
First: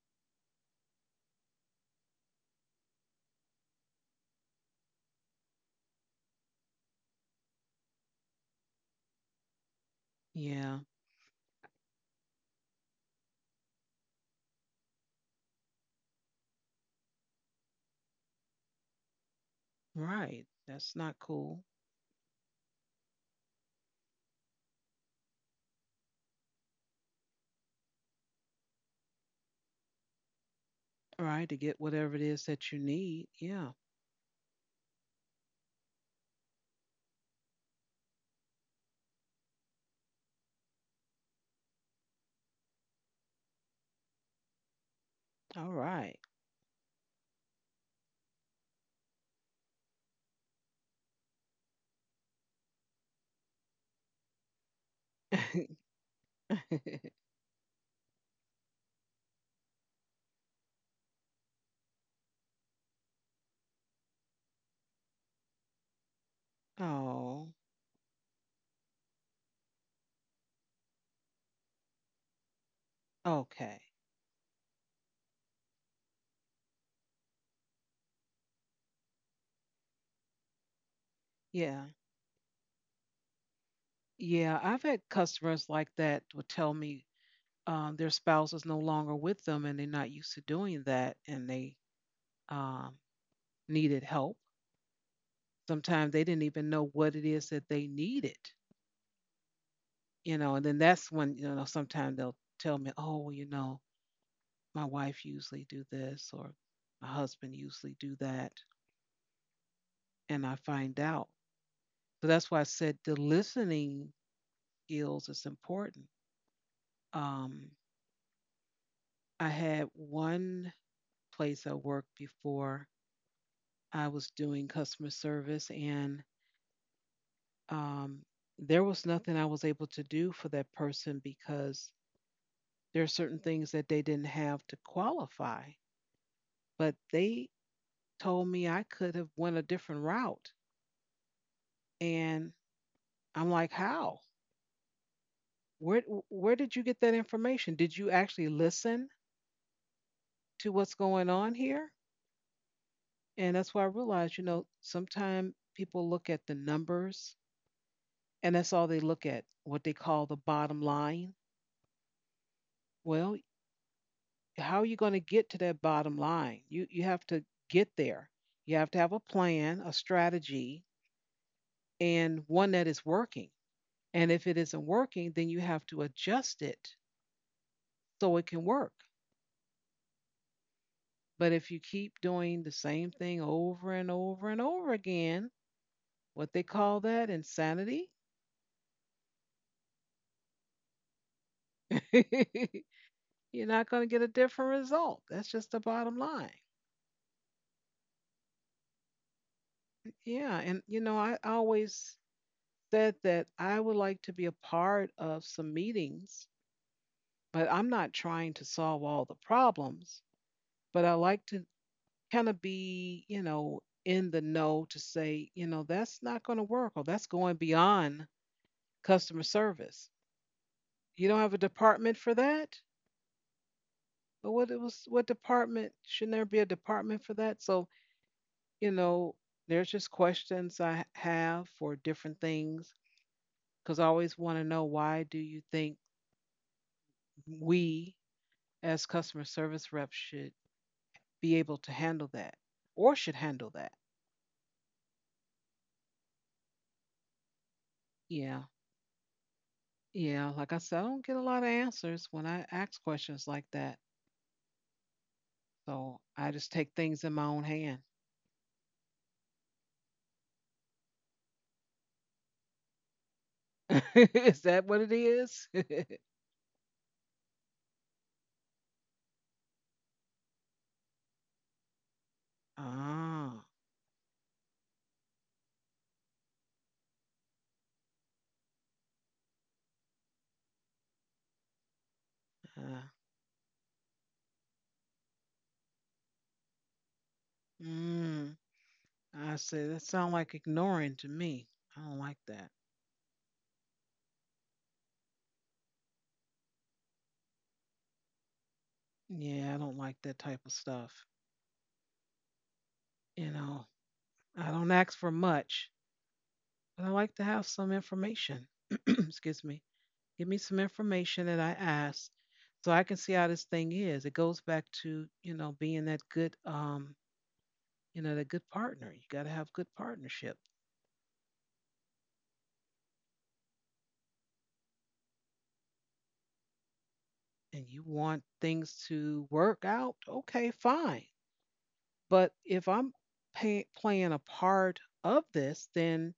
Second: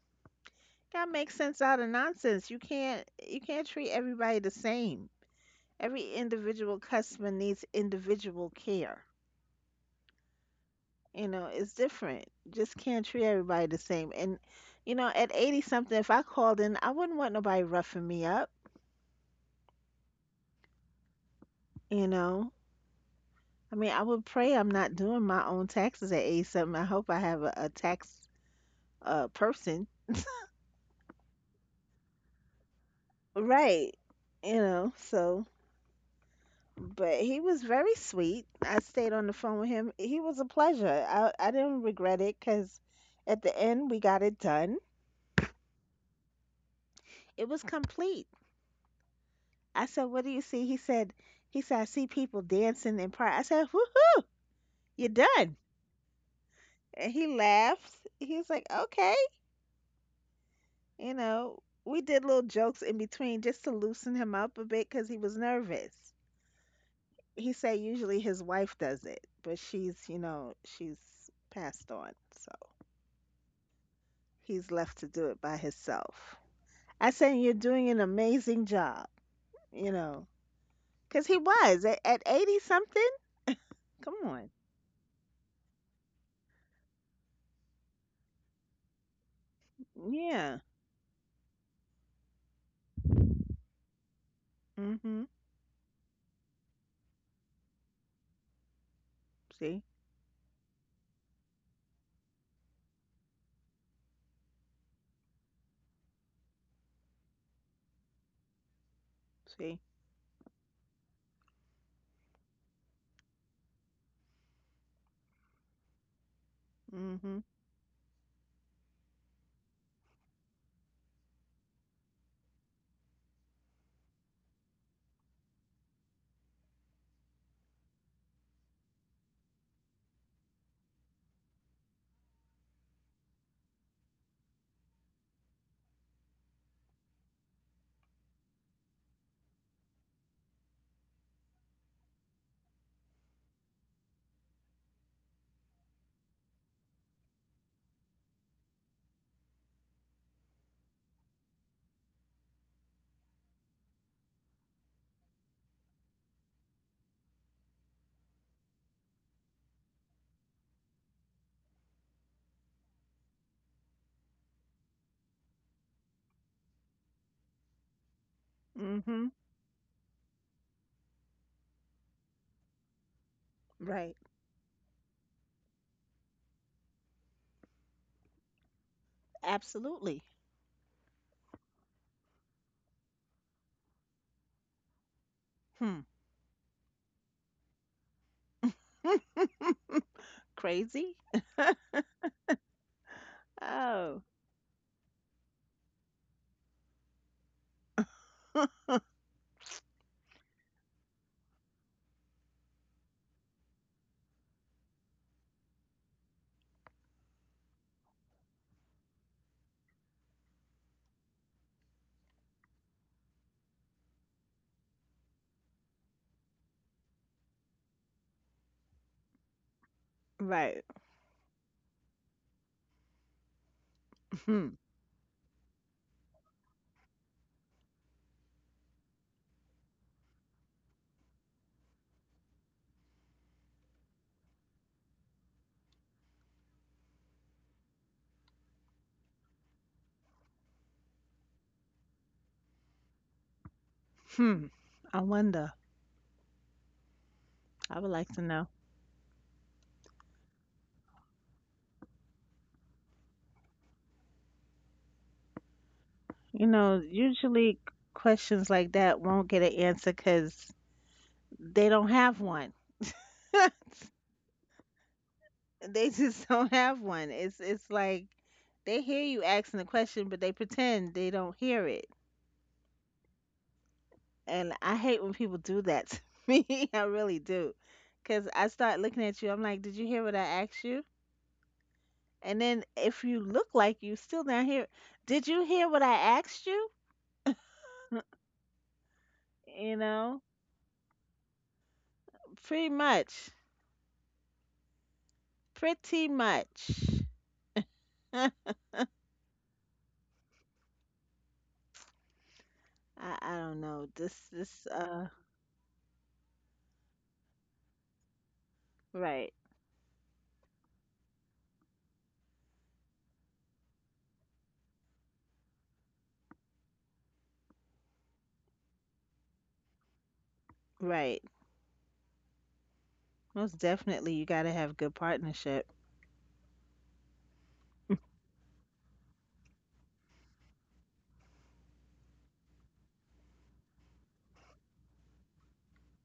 Speaker 2: gotta make sense out of nonsense. You can't treat everybody the same. Every individual customer needs individual care.
Speaker 1: Yeah.
Speaker 2: You know, it's different. Just can't treat everybody the same. And you know, at 80 something, if I called in, I wouldn't want nobody roughing me up,
Speaker 1: Right. That's not cool.
Speaker 2: you know. I mean, I would pray I'm not doing my own taxes at 80 something. I hope I have a tax person.
Speaker 1: Right, to get whatever it is that you need. Yeah.
Speaker 2: Right. You know, so but he was very sweet. I stayed on the phone with him. He was a pleasure. I didn't regret it cuz at the end we got it done.
Speaker 1: All right.
Speaker 2: It was complete. I said, what do you see? He said, I see people dancing in park. I said, woohoo, you done. And he laughed. He was like, okay. You know, we did little jokes in between just to loosen him up a bit because he was nervous.
Speaker 1: Oh,
Speaker 2: He said usually his wife does it, but she's passed on. So
Speaker 1: okay.
Speaker 2: he's left to do it by himself. I said, you're doing an amazing job, you know, because he
Speaker 1: Yeah.
Speaker 2: was at 80 something. Come on.
Speaker 1: Yeah, I've had customers like that would tell me their spouse is no longer with them and they're not used to
Speaker 2: Yeah.
Speaker 1: doing that and they um, needed help.
Speaker 2: Mm hmm.
Speaker 1: Sometimes they didn't even know what it is that they needed,
Speaker 2: See?
Speaker 1: you know, and then that's when, you know, sometimes they'll tell me, oh, well, you know, my wife usually do this or my husband usually do that.
Speaker 2: See?
Speaker 1: And I find out. So that's why I said the listening skills is important.
Speaker 2: Mhm.
Speaker 1: Um, I had one place I worked before I was doing customer service and um, there was nothing I was able to do for that person because there are certain things that they didn't have to qualify. But they told me I could have went a different route, and I'm like, how? Where where did you get that information? Did you actually listen to what's going on here? And that's why I realized, you know, sometimes people look at the numbers, and that's all they look at, what they call the bottom line. Well, how are you going to get to that bottom line? You have to get there. You have to have a
Speaker 2: Mhm.
Speaker 1: plan, a strategy, and one that is working.
Speaker 2: Right.
Speaker 1: And if it isn't working, then you have to adjust it so it can work.
Speaker 2: Absolutely.
Speaker 1: But if you keep doing the same thing over and over and over again,
Speaker 2: Hmm.
Speaker 1: what they call that insanity,
Speaker 2: Crazy?
Speaker 1: you're not going to get a
Speaker 2: Oh.
Speaker 1: different result. That's just the bottom line. Yeah. And, you know, I always said that I would like to be a part of some meetings. But I'm not trying to solve all the problems, but I like to kind of be, you know, in the know to say, you know, that's not going to work or that's going beyond customer service.
Speaker 2: Right.
Speaker 1: You don't have a department for that? But what it
Speaker 2: Hmm.
Speaker 1: was what department shouldn't there be a department for that? So, you know, there's just questions I have for different things because I always want to know why do you think we as customer service reps should be able to handle that or should handle that?
Speaker 2: Hmm. I wonder. I would like to
Speaker 1: Yeah.
Speaker 2: know.
Speaker 1: Yeah. Like I said, I don't get a lot of answers when I ask questions like that. So I just
Speaker 2: You
Speaker 1: take
Speaker 2: know,
Speaker 1: things in my own
Speaker 2: usually
Speaker 1: hand.
Speaker 2: questions like that won't get an answer because they don't have one.
Speaker 1: Is that what it is?
Speaker 2: They just don't have one. It's like they hear you asking the question, but they pretend they don't hear it.
Speaker 1: Ah.
Speaker 2: And I hate when people do that to me. I really do. Because I start looking at you. I'm like, "Did you hear what I asked you?" And then
Speaker 1: Uh,
Speaker 2: if you look like you still down here, did you hear what I asked you?
Speaker 1: mm. I say that
Speaker 2: You
Speaker 1: sound like
Speaker 2: know,
Speaker 1: ignoring to me. I don't like that.
Speaker 2: pretty much. Pretty much. I,
Speaker 1: Yeah, I don't like that type of stuff. You
Speaker 2: I
Speaker 1: know,
Speaker 2: don't know.
Speaker 1: I don't ask for much, but I like to have some information. Excuse
Speaker 2: Right,
Speaker 1: me. Give me some information that I asked so I can see how this thing is. It goes back to, you know, being that good, you know, that good partner. You got to have good partnership
Speaker 2: right. Most definitely, you got to have good partnership.
Speaker 1: and you want things to work out. Okay, fine. But if I'm playing a part of this, then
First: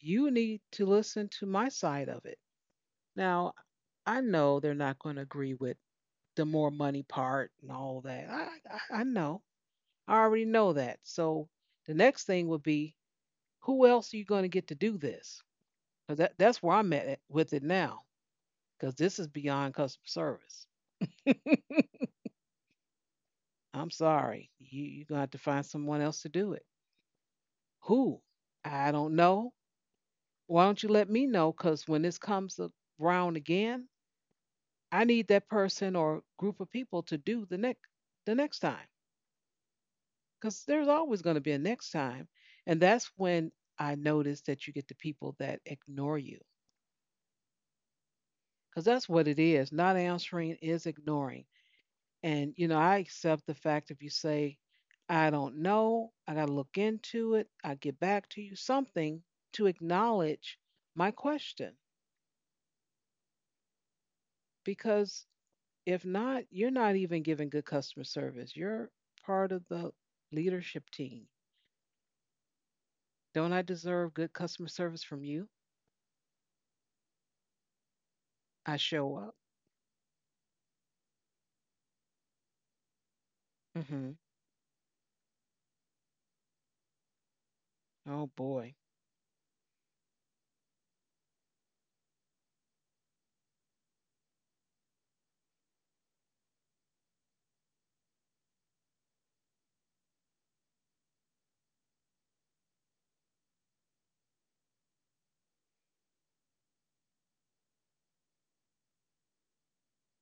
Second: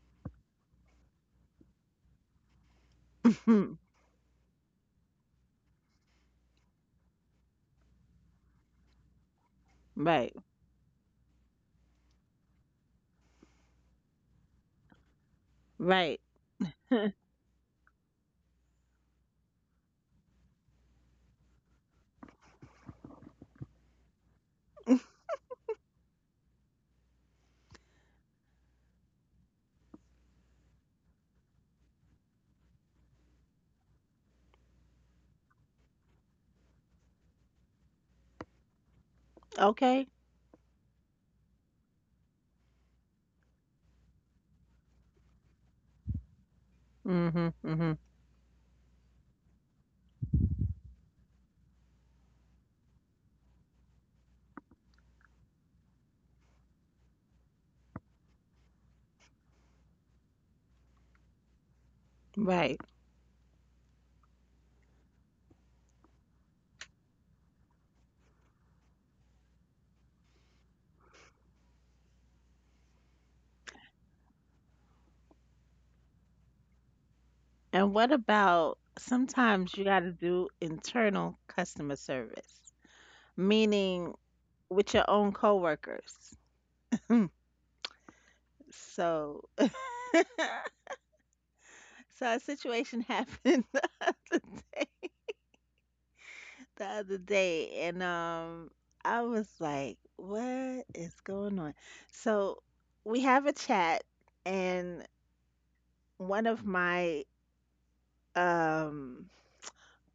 Speaker 1: you need to listen to my side of it. Now, I know they're not going to agree with the more money part and all that. I know. I
Speaker 2: right,
Speaker 1: already know that. So the next thing would be who else are you going to get to do this? Because
Speaker 2: right.
Speaker 1: that's where I'm at with it now. Because this is beyond customer service. I'm sorry. You're going to have to find someone else to do it. Who? I don't know. Why don't you let me know? Because when this comes around again, I need that person or group of people to do the next time.
Speaker 2: Okay.
Speaker 1: Because there's always going to be a next time. And that's when I notice that you get the people that ignore you
Speaker 2: Mm hmm, mm
Speaker 1: because that's what it is. Not answering is ignoring. And, you know, I accept the fact if you say, I don't know, I got to look into it, I get back to you, something to acknowledge my question.
Speaker 2: hmm. Right.
Speaker 1: Because if not, you're not even giving good customer service. You're part of the leadership team. Don't I deserve good customer service from you?
Speaker 2: And what
Speaker 1: I
Speaker 2: about
Speaker 1: show up.
Speaker 2: sometimes you got to do internal customer service,
Speaker 1: Hmm.
Speaker 2: meaning with your own coworkers.
Speaker 1: Oh, boy.
Speaker 2: So, so a situation happened the other day, and I was like, "What is going on?" So we have a chat, and one of my um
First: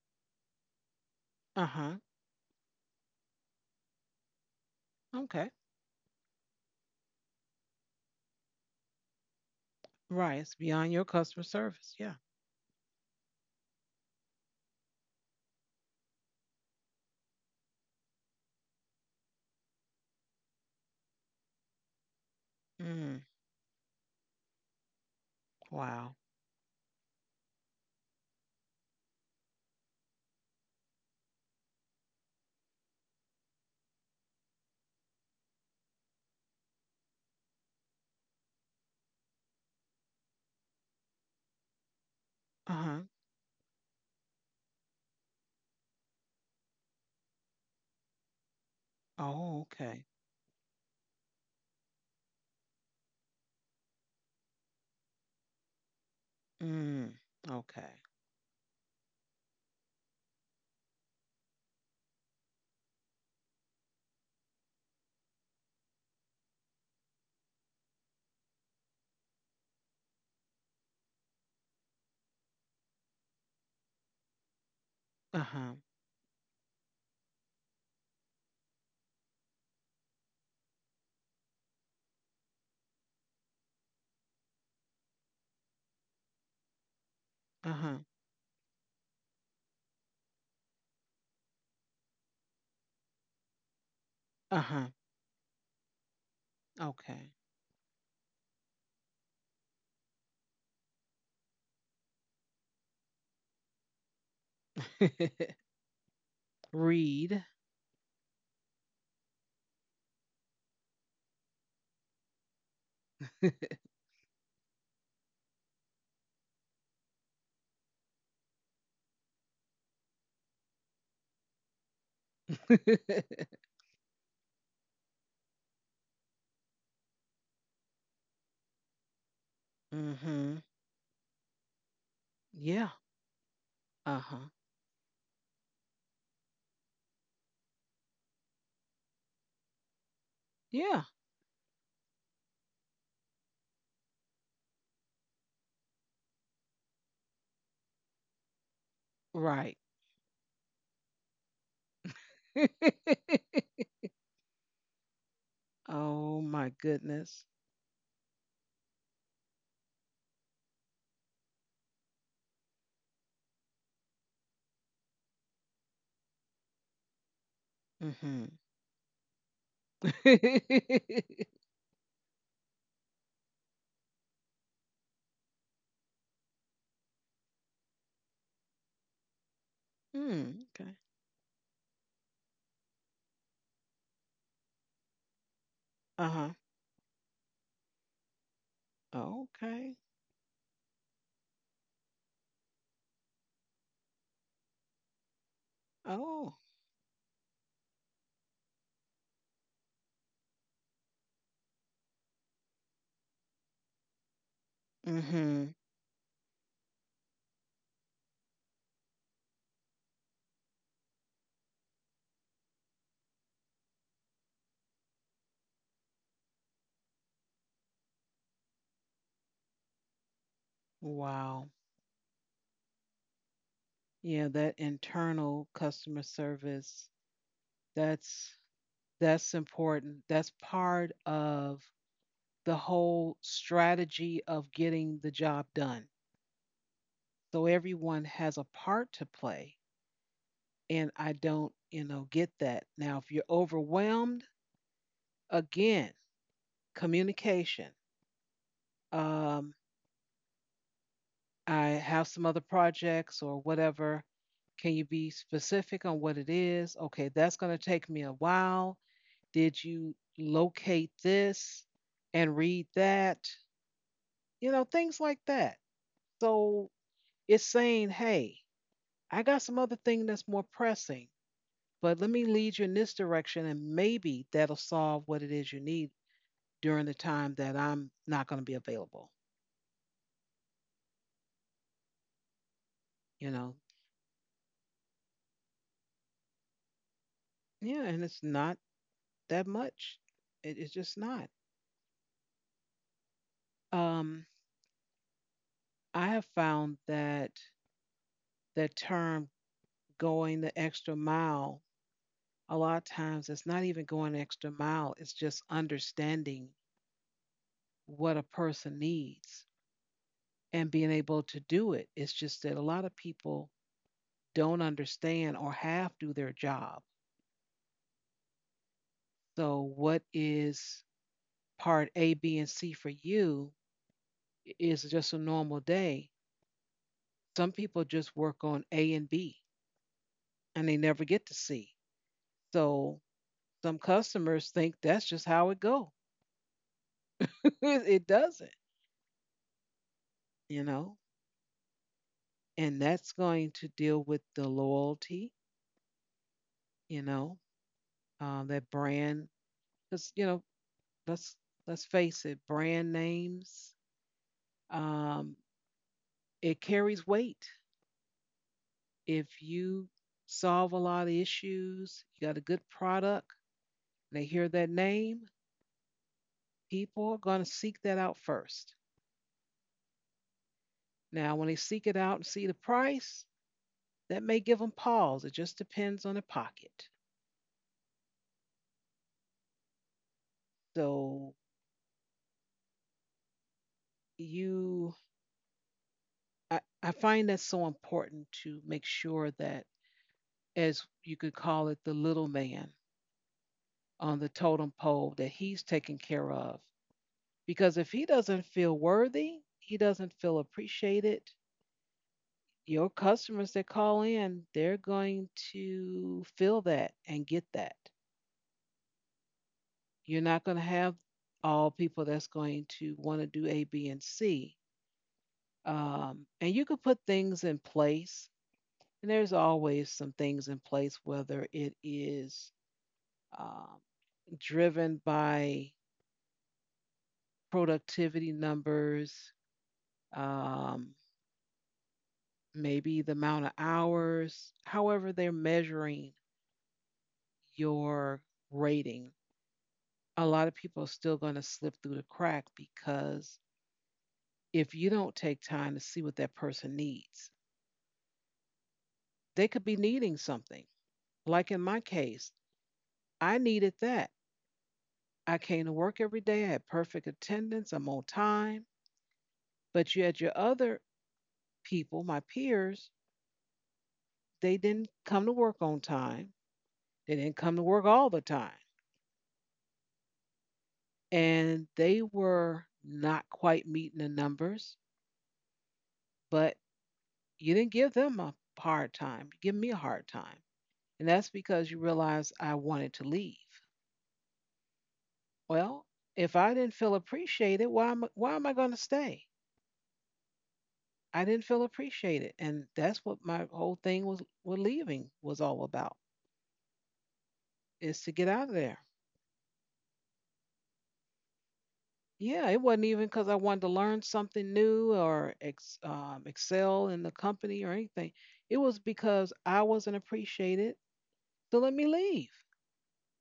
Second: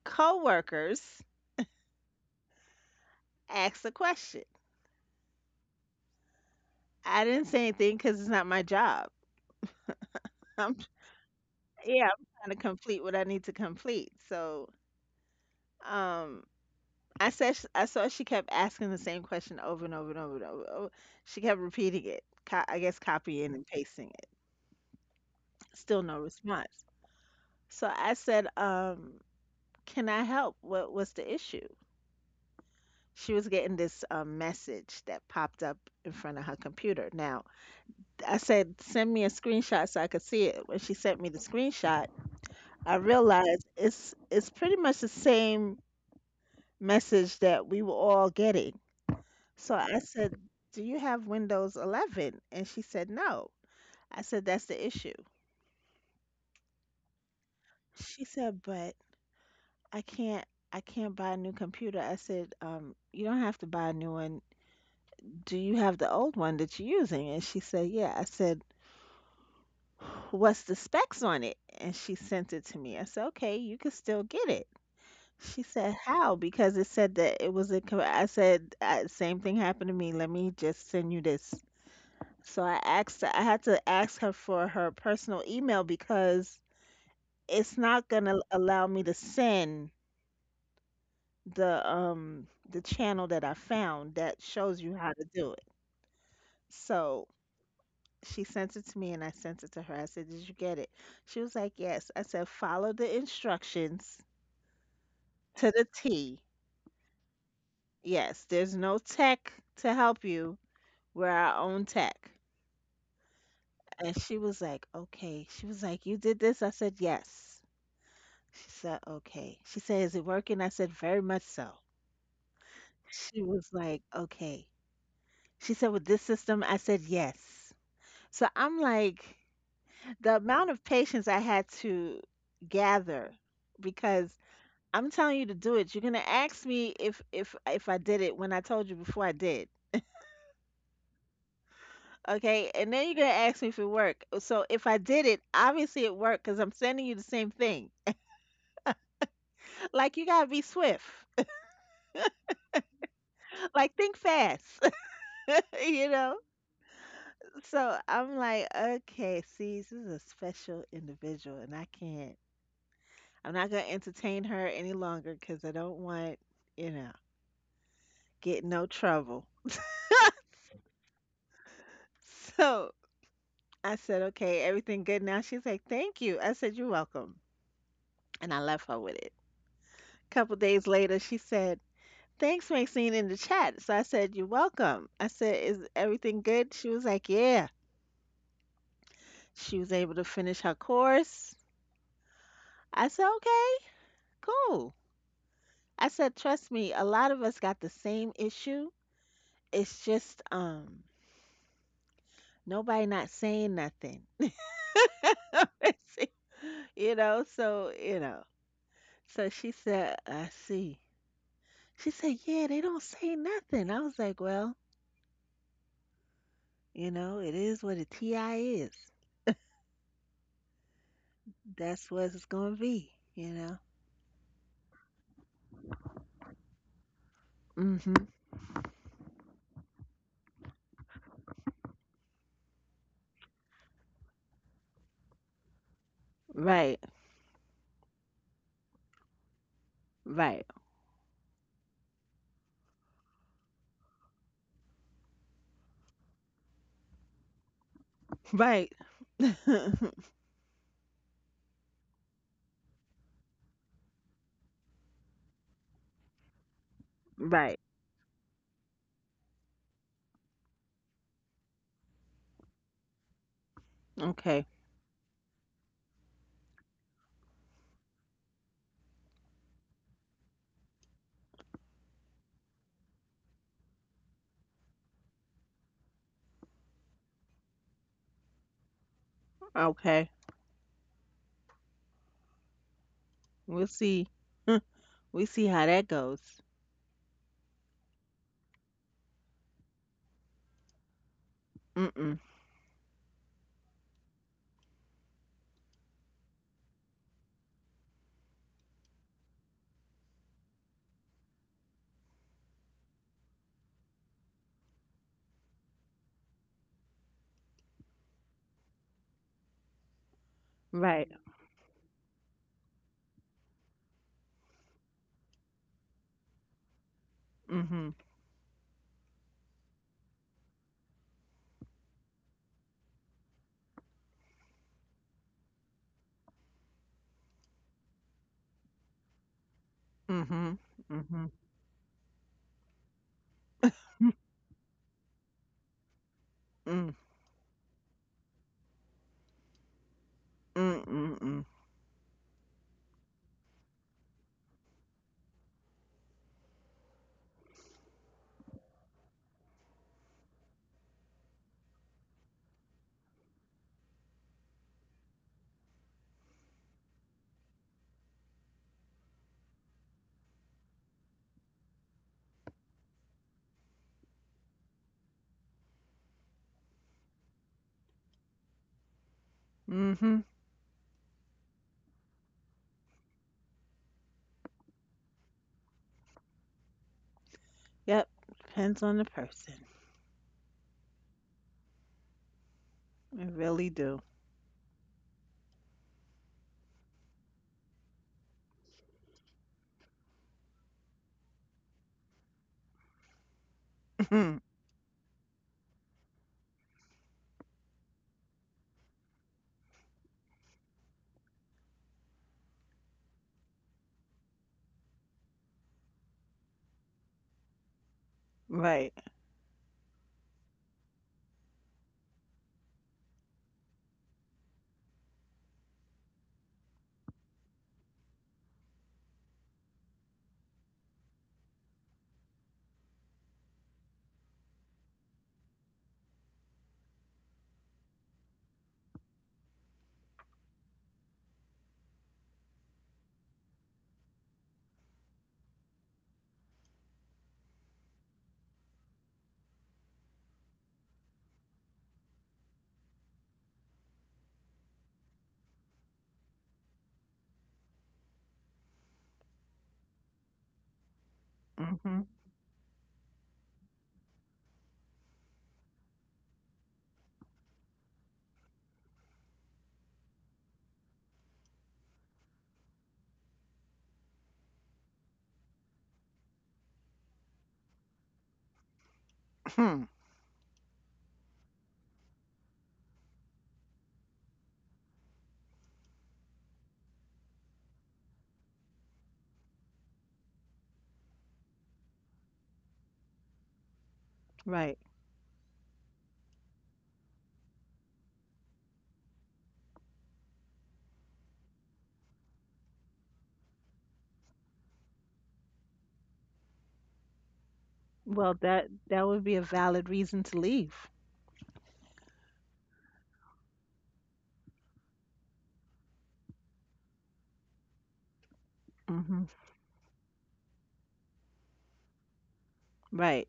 Speaker 2: coworkers
Speaker 1: Uh huh.
Speaker 2: asks a question.
Speaker 1: Okay.
Speaker 2: I didn't say anything because it's not my job.
Speaker 1: Right. It's beyond your customer service.
Speaker 2: Yeah,
Speaker 1: Yeah.
Speaker 2: I'm trying to complete what I need to complete. So, um, I said I saw she kept asking the same question over and over and over and over. She kept repeating it. I guess
Speaker 1: Mm.
Speaker 2: copying and pasting it. Still no
Speaker 1: Wow.
Speaker 2: response. So I said, "Can I help? What was the issue?" She was getting this message that popped up in front of her computer. Now I said, "Send me a screenshot so I could see it." When she sent me the screenshot, I
Speaker 1: Uh.
Speaker 2: realized it's pretty much the same message that we were all getting.
Speaker 1: Oh,
Speaker 2: So I
Speaker 1: okay.
Speaker 2: said, "Do you have Windows 11?" And she said, "No." I said, "That's the issue."
Speaker 1: Mm, okay.
Speaker 2: She said, "But I can't. I can't buy a new computer." I said, "You don't have to buy a new one. Do you have the old one that you're using?" And she said, "Yeah." I said, "What's the specs on it?" And she sent it to me. I said, "Okay, you can still get it." She
Speaker 1: Uh-huh.
Speaker 2: said, "How? Because it said that it was a. I said, same thing happened to me. Let me just send you this." So I had to ask her for her personal email because it's
Speaker 1: Uh-huh.
Speaker 2: not gonna allow me to send the channel that I found that shows
Speaker 1: Uh-huh.
Speaker 2: you how to do it. So
Speaker 1: Okay.
Speaker 2: she sent it to me and I sent it to her. I said, "Did you get it?" She was like, "Yes." I said, "Follow the instructions to the T.
Speaker 1: Read.
Speaker 2: Yes, there's no tech to help you. We're our own tech." And she was like, "Okay." She was like, "You did this?" I said, "Yes." She said, "Okay." She said, "Is it working?" I said, "Very much so." She was like, "Okay." She said, "With this system?" I said, "Yes." So I'm like, the
Speaker 1: Mm-hmm.
Speaker 2: amount of patience I had to
Speaker 1: Yeah.
Speaker 2: gather because
Speaker 1: Uh-huh.
Speaker 2: I'm telling you to do it. You're gonna ask me if I did it when I told you before I did.
Speaker 1: Yeah.
Speaker 2: Okay, and then you're gonna ask me if it worked. So if I did it, obviously it worked because I'm sending you the same thing.
Speaker 1: Right.
Speaker 2: Like you gotta be swift. Like think fast, you know?
Speaker 1: Oh my goodness.
Speaker 2: So I'm like, okay, see, this is a special individual, and I can't. I'm not gonna entertain her any longer because I don't want, you know,
Speaker 1: Mm-hmm.
Speaker 2: get in no trouble. So I said, "Okay, everything good now?" She's like, "Thank you." I said, "You're welcome," and I left her with it. A couple
Speaker 1: Mm,
Speaker 2: days
Speaker 1: okay.
Speaker 2: later, she said, "Thanks, Maxine," in the chat. So I said, "You're welcome." I said, "Is everything
Speaker 1: Uh-huh.
Speaker 2: good?" She was like, "Yeah." She was
Speaker 1: Okay.
Speaker 2: able to finish her course. I said, "Okay, cool." I said,
Speaker 1: Oh.
Speaker 2: "Trust me, a lot of us got the same issue. It's just nobody not saying nothing."
Speaker 1: Mm-hmm.
Speaker 2: You know, so you know. So she said, "I see." She said, "Yeah, they don't say nothing." I was like, "Well, you know, it is what a TI is.
Speaker 1: Wow.
Speaker 2: That's what it's gonna be, you know."
Speaker 1: Yeah, that internal customer service,
Speaker 2: Mm-hmm.
Speaker 1: that's That's important. That's part of the whole strategy of getting the job done.
Speaker 2: Right,
Speaker 1: So everyone has a part to play.
Speaker 2: right,
Speaker 1: And I don't, you know, get that. Now, if you're overwhelmed, again, communication.
Speaker 2: right,
Speaker 1: Um, I have some other projects or whatever. Can you be specific on what it is? Okay, that's
Speaker 2: right.
Speaker 1: going to take me a while. Did you locate this and read that?
Speaker 2: Okay,
Speaker 1: You know, things like that. So it's saying, hey, I got some other thing that's more pressing, but let me lead you in this direction and maybe that'll solve what it is you need during the time that I'm not going to be available.
Speaker 2: okay.
Speaker 1: You
Speaker 2: We'll
Speaker 1: know,
Speaker 2: see. We see how that goes.
Speaker 1: yeah, and it's not that much. It's just not.
Speaker 2: Mm-mm.
Speaker 1: Um, I have found that that term going the extra mile, a lot of times it's not even going the extra mile, it's just understanding what a person needs and being
Speaker 2: Right.
Speaker 1: able to do it. It's just that a lot of people don't understand or half do their job.
Speaker 2: Mhm,
Speaker 1: So, what is part A, B, and C for you is just a normal day. Some people just work on A and B
Speaker 2: mhm,
Speaker 1: and they never
Speaker 2: mhm,
Speaker 1: get to C. So, some customers think that's just how it goes.
Speaker 2: mm,
Speaker 1: It doesn't, you
Speaker 2: mm,
Speaker 1: know,
Speaker 2: mm, mm,
Speaker 1: and that's going to deal with the loyalty, you know, that brand because you know let's let's face it, brand names, um, it carries weight. If you solve a lot of issues, you got a good product, they hear that name, people are going to seek that out first.
Speaker 2: mhm.
Speaker 1: Now, when they seek it out and see the price, that may give them pause. It just depends on the pocket.
Speaker 2: Yep, depends on the person.
Speaker 1: So
Speaker 2: I really do.
Speaker 1: you, I find that so important to make sure that, as you could call it, the little man on the totem pole, that he's taken care of. Because if he doesn't feel worthy, he doesn't feel appreciated, your customers that call in, they're going to feel that and get that.
Speaker 2: Right.
Speaker 1: You're not going to have all people that's going to want to do A, B, and C. And you could put things in place, and there's always some things in place, whether it is um, driven by productivity numbers, um, maybe the amount of hours, however they're measuring your rating, a lot of people are still going to slip through the crack because if you don't take time to see what that person needs, they could be needing something. Like in my
Speaker 2: Mhm.
Speaker 1: case, I needed that. I came to work every day, I had perfect attendance, I'm on time. But you had your other people, my peers, they didn't come to work on time. They didn't come to work all the time. And they were not quite meeting the numbers, but you didn't give them a hard time. You give me a hard time. And that's because you realize I wanted to leave.
Speaker 2: Right.
Speaker 1: Well, if I didn't feel appreciated, why am I going to stay? I didn't feel appreciated. And that's what my whole thing was with leaving was all about is to
Speaker 2: Well,
Speaker 1: get out of
Speaker 2: that
Speaker 1: there.
Speaker 2: that would be a valid reason to leave.
Speaker 1: Yeah, it wasn't even because I wanted to learn something new or excel in the company or anything. It was
Speaker 2: Mhm.
Speaker 1: because I wasn't appreciated. So let me leave.
Speaker 2: Right.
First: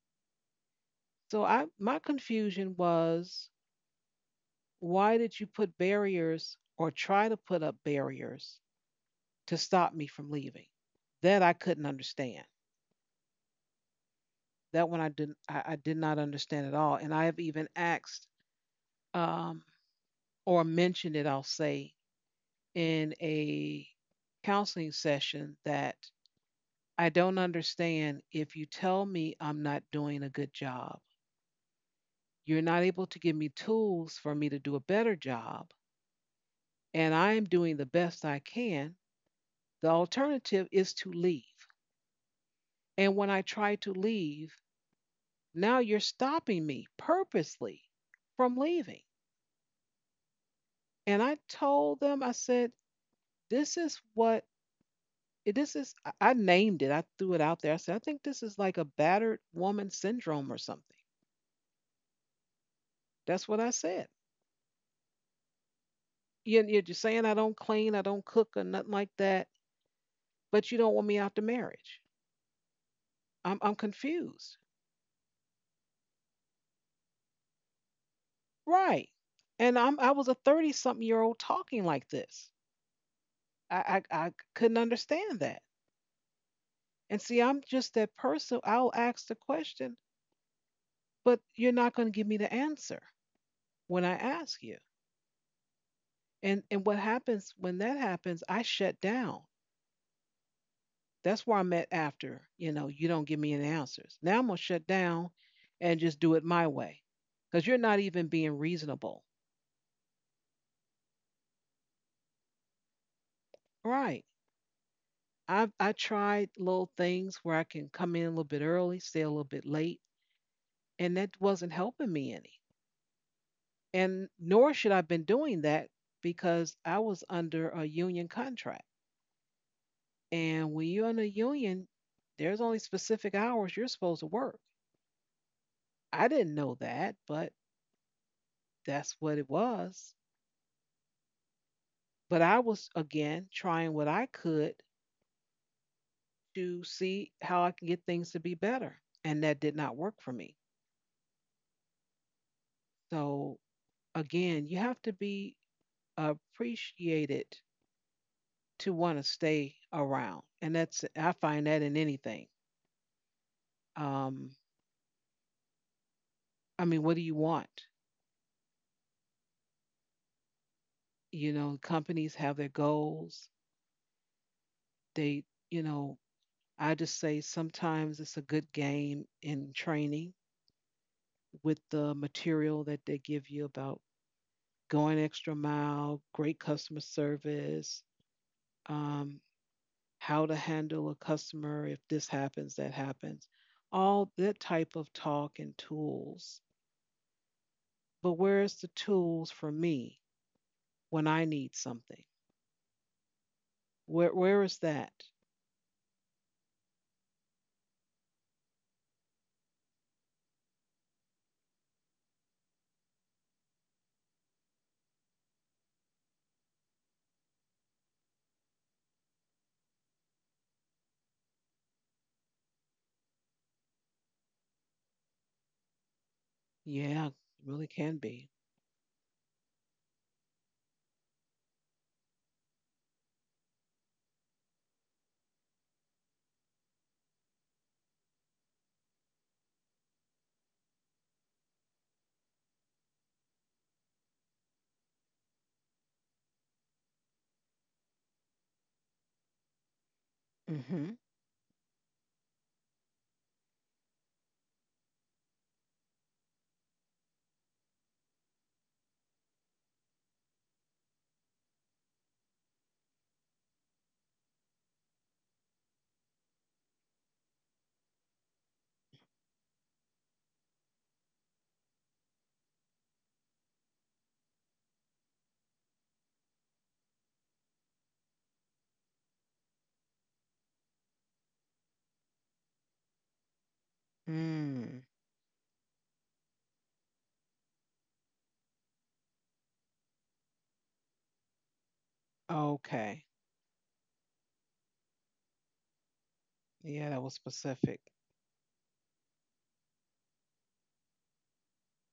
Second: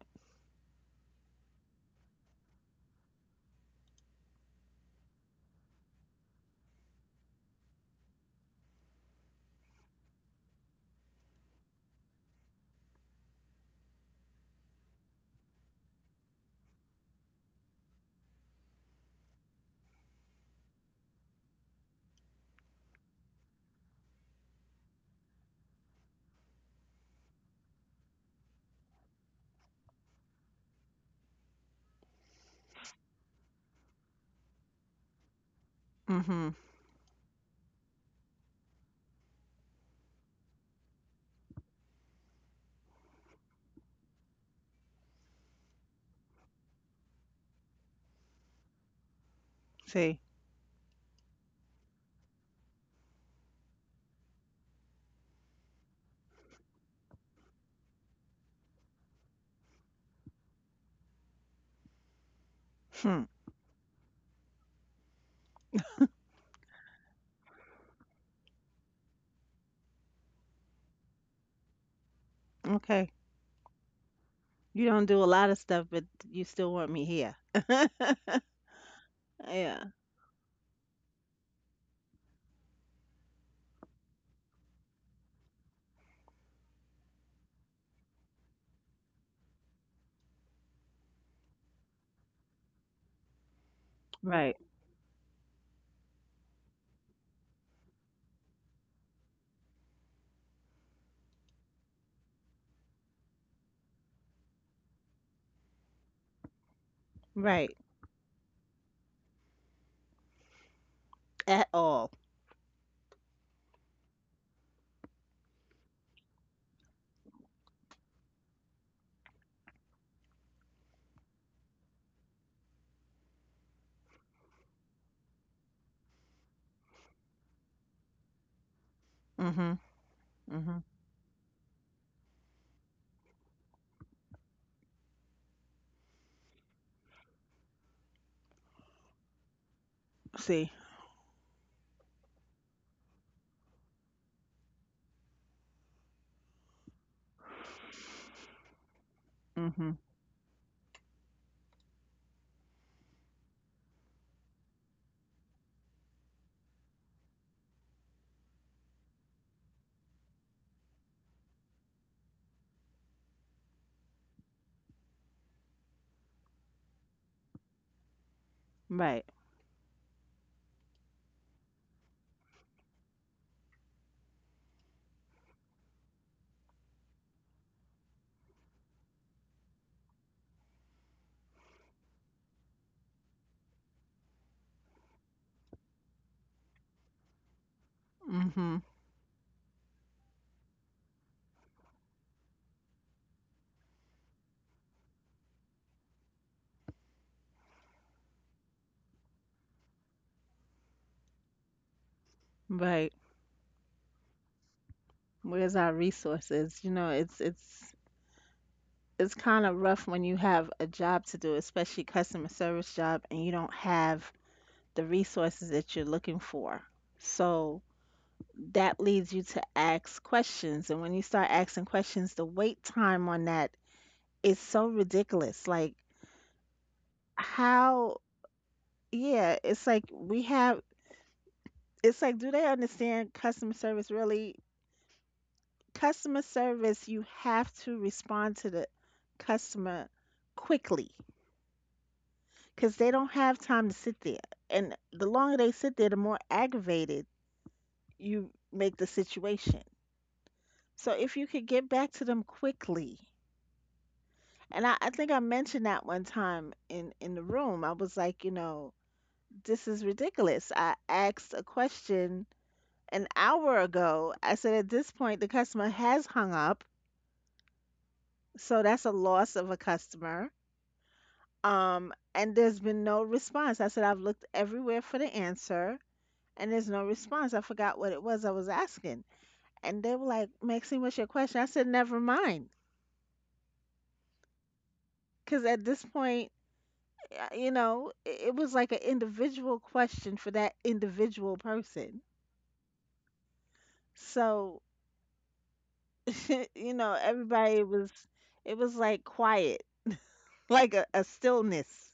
Speaker 1: So I my confusion was why did you put barriers or try to put up barriers to stop me from leaving? That I couldn't understand. That one I didn't I did not understand at all. And I have even asked um, or mentioned it, I'll say, in a counseling session that I don't understand if you tell me I'm not doing a good job. You're not able to give me tools for me to do a better job
Speaker 2: Mhm.
Speaker 1: and I am doing the best I can. The alternative is to leave. And when I try to leave, now you're stopping me purposely from leaving.
Speaker 2: See.
Speaker 1: And I told them, I said, this is what, this is, I named it, I threw it out there. I said, I think this is like a battered woman syndrome or something.
Speaker 2: Hmm.
Speaker 1: That's what I said. You- You're just saying I don't clean, I don't cook, or nothing like that, but you don't want me out the marriage.
Speaker 2: Okay.
Speaker 1: I'm confused.
Speaker 2: You don't do a lot of stuff, but you still want me here.
Speaker 1: Right. And
Speaker 2: Yeah.
Speaker 1: I was a 30 something year old talking like this. I couldn't understand that. And see, I'm just that person. I'll ask the question, but you're not going to give me the answer when I
Speaker 2: Right.
Speaker 1: ask you. And what happens when that happens, I shut down. That's where I'm at after you don't give me any answers. Now I'm going to shut down and just do it my way because
Speaker 2: Right.
Speaker 1: you're not even being reasonable.
Speaker 2: At all.
Speaker 1: Right. I tried little things where I can come in a little bit early, stay a little bit late, and that wasn't helping me any. And nor should I have been doing that because I was under a union contract.
Speaker 2: Mhm.
Speaker 1: And
Speaker 2: Mhm.
Speaker 1: when you're in a union, there's only specific hours you're supposed to work. I didn't know that, but that's what it was.
Speaker 2: See.
Speaker 1: But I was, again, trying what I could to see how I can get things to be better. And that did not
Speaker 2: Mhm.
Speaker 1: work for me. So, again, you have to be appreciated to want to stay around. And that's I find that in anything. Um, I mean, what do you want?
Speaker 2: Right.
Speaker 1: Companies have their goals. They, you know, I just say sometimes it's a good game in training with the material that they give you about going extra mile, great customer service,
Speaker 2: Mhm.
Speaker 1: um, how to handle a customer if this happens, that happens, all that type of talk and tools. But where's the tools for me when I need something?
Speaker 2: Right.
Speaker 1: Where is that?
Speaker 2: Where's our resources? You know, it's kind of rough when you have a job to do, especially customer service job, and you don't have the resources that you're looking for. So that leads you to ask questions, and when you start asking questions, the wait time on that is so ridiculous. Like
Speaker 1: Yeah, really
Speaker 2: how,
Speaker 1: can be.
Speaker 2: yeah, it's like, do they understand customer service really? Customer service, you have to respond to the customer quickly because they don't have time to sit there. And the longer they sit there, the more aggravated you make the situation. So
Speaker 1: Mm-hmm.
Speaker 2: if you could get back to them quickly, and I think I mentioned that one time in the room, I was like, you know, this is ridiculous. I asked a question an hour ago. I said, at this point, the customer has hung up. So that's a loss of a customer. And there's been no response. I said, "I've looked everywhere for the answer and there's no response. I forgot what it was I was asking." And they were like, "Maxine, what's your question?" I said, "Never mind."
Speaker 1: Mm.
Speaker 2: Because at this point, you know, it was like an individual question for that individual person.
Speaker 1: Okay.
Speaker 2: So, you
Speaker 1: Yeah,
Speaker 2: know,
Speaker 1: that was
Speaker 2: everybody
Speaker 1: specific.
Speaker 2: was, it was like quiet, like a stillness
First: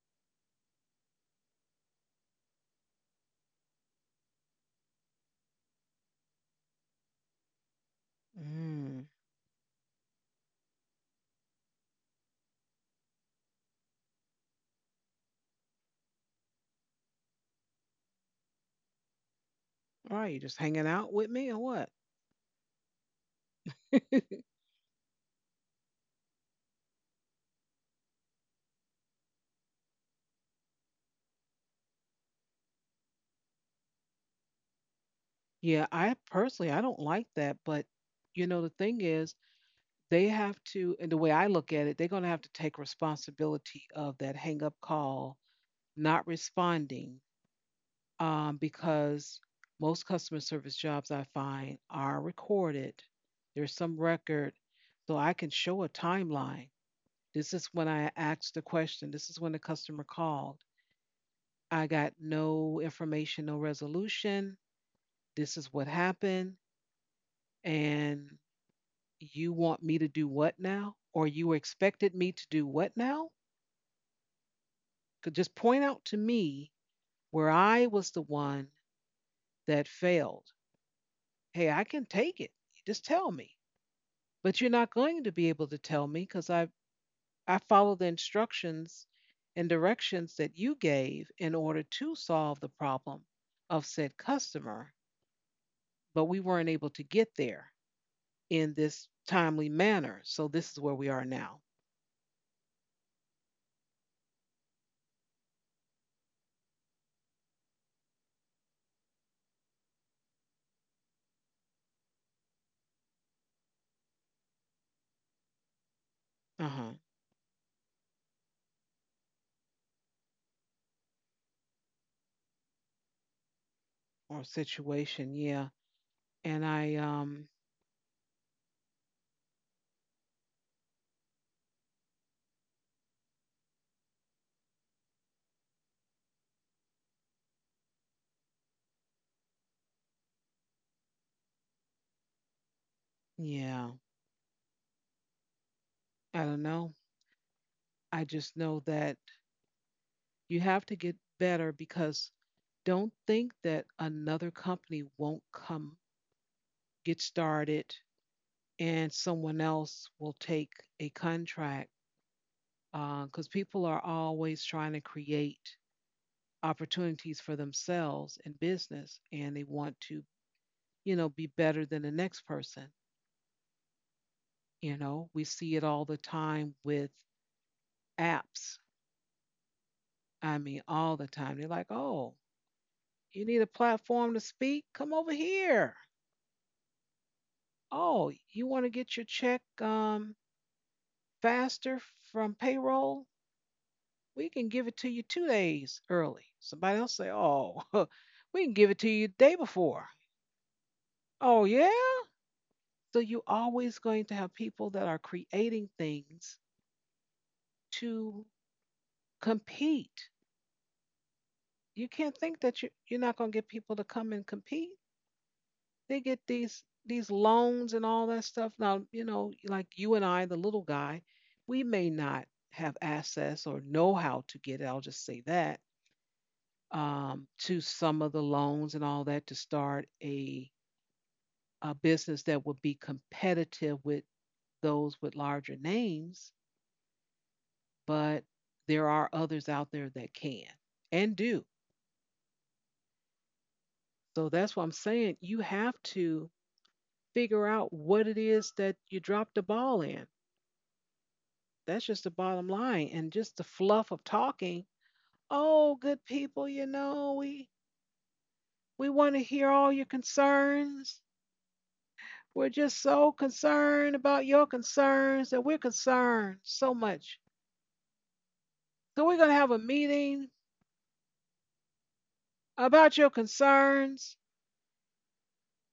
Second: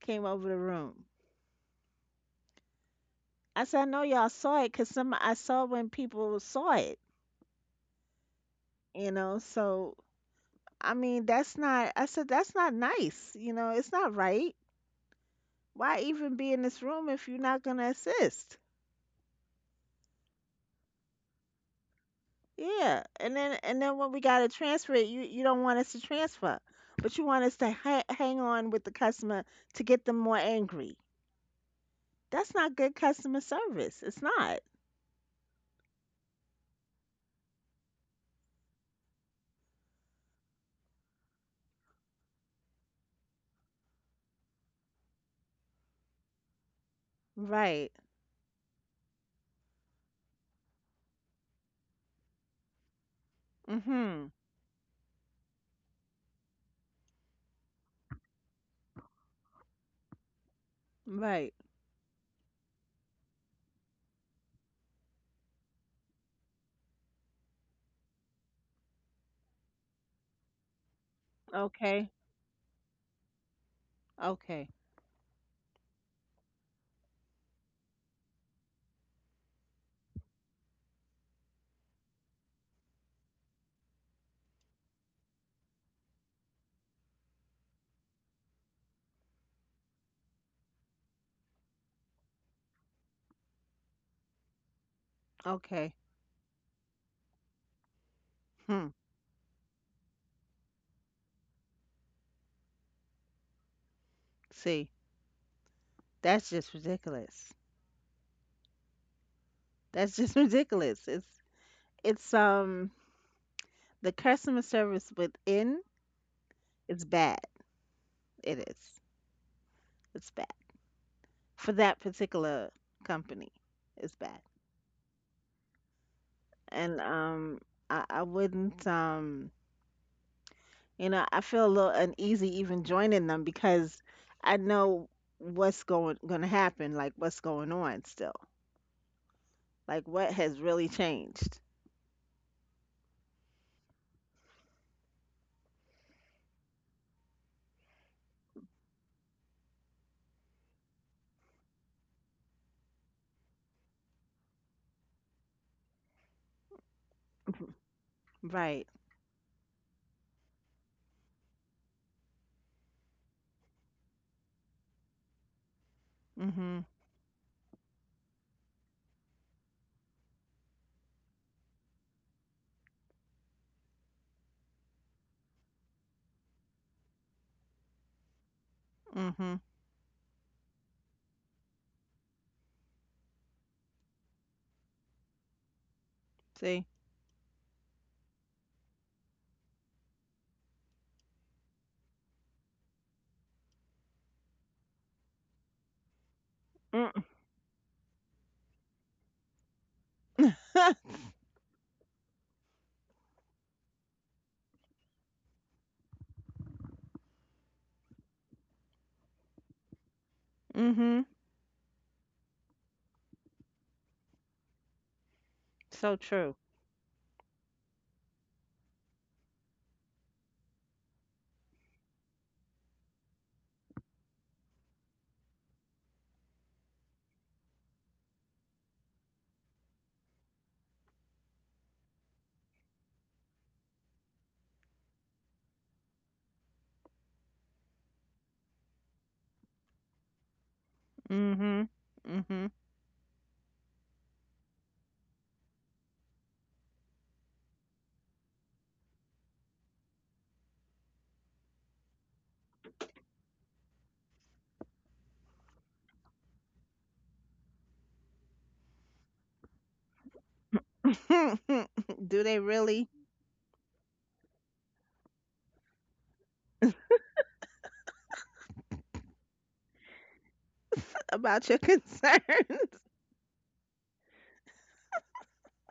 Speaker 2: came over the room. I said, "I know y'all saw it because some, I saw when people saw it,
Speaker 1: Mm.
Speaker 2: you know, so." I mean, that's not, I said, that's not nice. You know, it's not right. Why even be in this room if you're not gonna assist?
Speaker 1: All right, you just hanging out with me or what?
Speaker 2: Yeah, and then when we gotta transfer it, you don't want us to transfer, but you want us to hang on with the customer to get them more angry. That's not good customer service. It's not.
Speaker 1: Yeah, I personally, I don't like that. But the thing is, they have to. And the way I look at it, they're going to have to take responsibility of that hang up call, not responding,
Speaker 2: Right.
Speaker 1: because most customer service jobs I find are recorded. There's some
Speaker 2: Mm-hmm.
Speaker 1: record, so I can show a timeline. This is when I asked the question. This is when the customer called.
Speaker 2: Right.
Speaker 1: I got no information, no resolution. This is what happened. And you want me to do what now? Or you
Speaker 2: Okay,
Speaker 1: expected me to do what now?
Speaker 2: okay,
Speaker 1: Could just point out to me where I was the one that failed. Hey, I can take it. Just tell me. But you're not going to be able to tell me because I followed the instructions and directions that you gave in order to solve the problem of said customer,
Speaker 2: okay.
Speaker 1: but we weren't able to get there in
Speaker 2: Hmm.
Speaker 1: this timely manner. So this is where we are now.
Speaker 2: See, that's just ridiculous. That's just ridiculous. It's it's um the customer service within
Speaker 1: Uh-huh.
Speaker 2: is bad. It is. It's bad. For that particular company is bad.
Speaker 1: Or situation, yeah. And I
Speaker 2: And I wouldn't you know, I feel a little uneasy even joining them because I know what's going gonna happen, like what's going on still. Like what has really changed.
Speaker 1: Yeah, I don't know. I just know that you have to get better because don't think that another company won't come get started
Speaker 2: Right.
Speaker 1: and someone else will take a contract because people are always trying to create
Speaker 2: Mhm.
Speaker 1: opportunities for themselves in business, and they want to be better than the next person. We see it all the time with apps.
Speaker 2: Mhm.
Speaker 1: I mean, all the time they're like, oh, you need a platform to speak, come over here.
Speaker 2: See?
Speaker 1: Oh, you want to get your check, faster, from payroll? We can give it to you 2 days early. Somebody else
Speaker 2: Mm.
Speaker 1: say, oh, we can give it to you the day before. Oh, yeah? So you're always going to have people that are creating things to compete.
Speaker 2: Mhm.
Speaker 1: You can't think that you're not going to get people to come and compete.
Speaker 2: So
Speaker 1: They get
Speaker 2: true.
Speaker 1: these loans and all that stuff. Now, like you and I, the little guy, we may not have access or know how to get it. I'll just say that, to some of the loans and all that to start a business that would be competitive with those with larger names, but there are others out there that can and do.
Speaker 2: Mhm. Mhm.
Speaker 1: So that's what I'm saying. You have to figure out what it is that you dropped the ball in. That's just the bottom line. And just the fluff of talking: oh, good people, we want to hear all your concerns.
Speaker 2: Do they
Speaker 1: We're just
Speaker 2: really
Speaker 1: so concerned about your concerns that we're concerned so much. So we're going to have a meeting
Speaker 2: about your concerns?
Speaker 1: about your concerns,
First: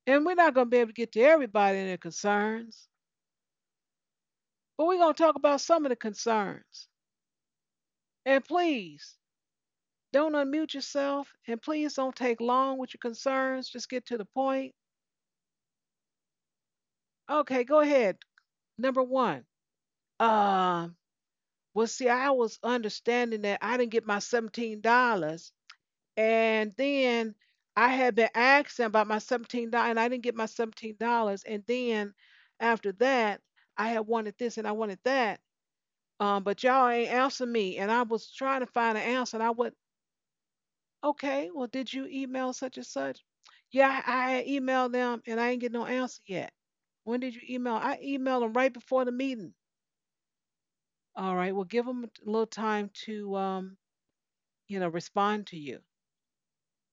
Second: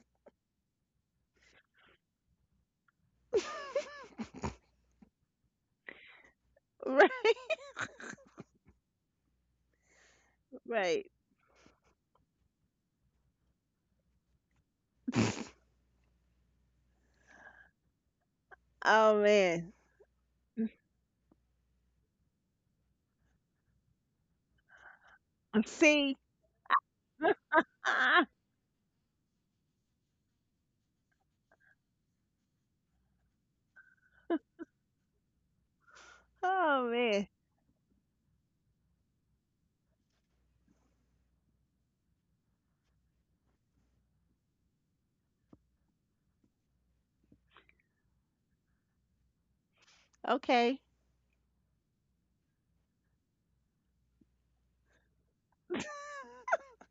Speaker 1: and we're not going to be able to get to everybody and their concerns, but we're going to talk about some of the concerns.
Speaker 2: Right.
Speaker 1: And please don't unmute
Speaker 2: Right.
Speaker 1: yourself, and please don't take long with your concerns. Just get to the point. Okay, go ahead. Number
Speaker 2: Oh
Speaker 1: one.
Speaker 2: man.
Speaker 1: Um, uh, well, see, I was understanding that I didn't get my $17.
Speaker 2: See?
Speaker 1: And then I had
Speaker 2: Ah,
Speaker 1: been asking about my $17, and I didn't get my $17. And then after that, I had wanted this and I wanted that. But
Speaker 2: oh
Speaker 1: y'all ain't
Speaker 2: man.
Speaker 1: answer me. And I was trying to find an answer. And I went, okay, well, did you email such and such? Yeah, I had emailed them and I ain't get no answer yet. When did you email? I emailed them right before the meeting.
Speaker 2: Okay.
Speaker 1: All right, well, give them a little time to respond to you.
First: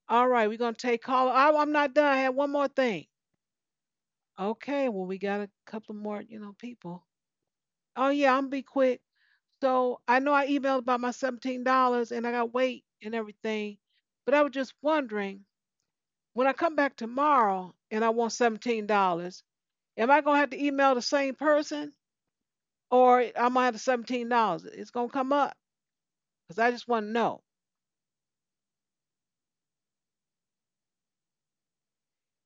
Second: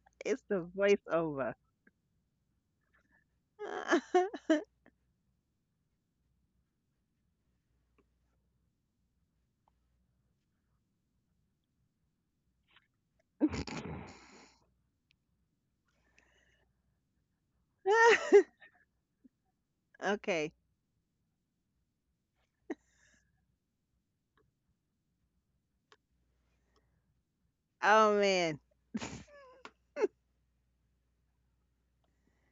Speaker 1: All
Speaker 2: It's
Speaker 1: right, we're
Speaker 2: the
Speaker 1: going to take call. I,
Speaker 2: voiceover.
Speaker 1: I'm not done. I had one more thing. Okay, well, we got a couple more people. Oh yeah, I'm be quick. So I know I emailed about my $17 and I got weight and everything, but I was just wondering, when I come back tomorrow and I want $17, am I gonna have
Speaker 2: Okay.
Speaker 1: to email the same person, or I'm gonna have the $17? It's gonna come up because I just want to know.
Speaker 2: Oh man.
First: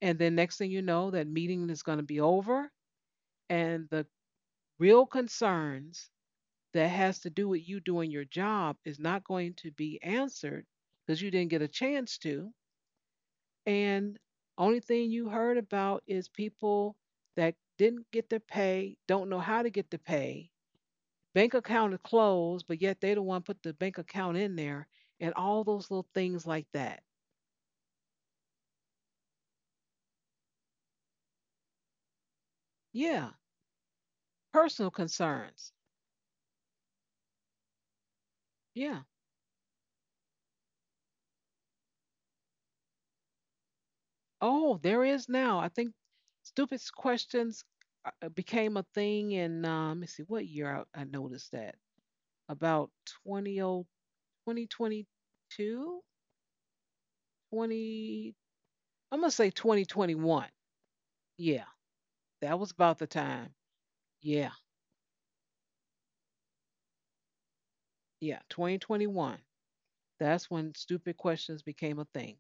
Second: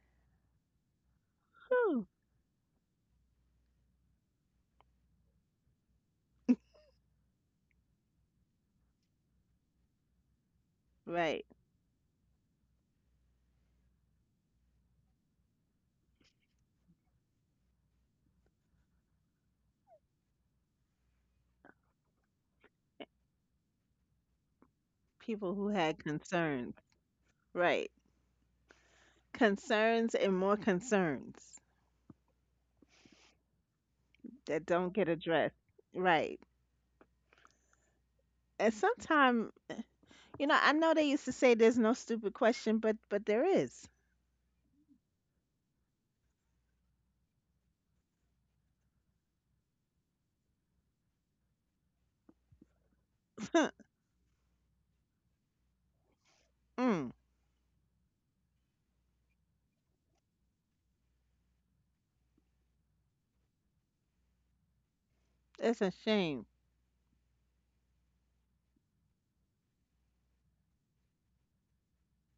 Speaker 1: And then next thing you know, that meeting is gonna
Speaker 2: Whew.
Speaker 1: be over and the real concerns that has to do with you doing your job is not going to be answered because you
Speaker 2: Right.
Speaker 1: didn't get a chance to. And only thing you heard about is people that didn't get their pay, don't know how to get the pay. Bank account is closed, but yet they don't want to put the bank account in there, and
Speaker 2: People who
Speaker 1: all
Speaker 2: had
Speaker 1: those little things like
Speaker 2: concerns.
Speaker 1: that.
Speaker 2: Right. Concerns and more concerns
Speaker 1: Yeah.
Speaker 2: that don't
Speaker 1: Personal
Speaker 2: get addressed.
Speaker 1: concerns.
Speaker 2: Right. And
Speaker 1: Yeah.
Speaker 2: sometimes, you know, I know they used to say there's no stupid question, but there is.
Speaker 1: Oh, there is now. I think stupid questions, became a thing let me see, what year I noticed that? About 20 oh twenty, 20 two,
Speaker 2: Mm,
Speaker 1: 20, I'm going to say 2021. Yeah, that was about the time. Yeah,
Speaker 2: that's a shame.
Speaker 1: yeah, 2021. That's when stupid questions became a thing.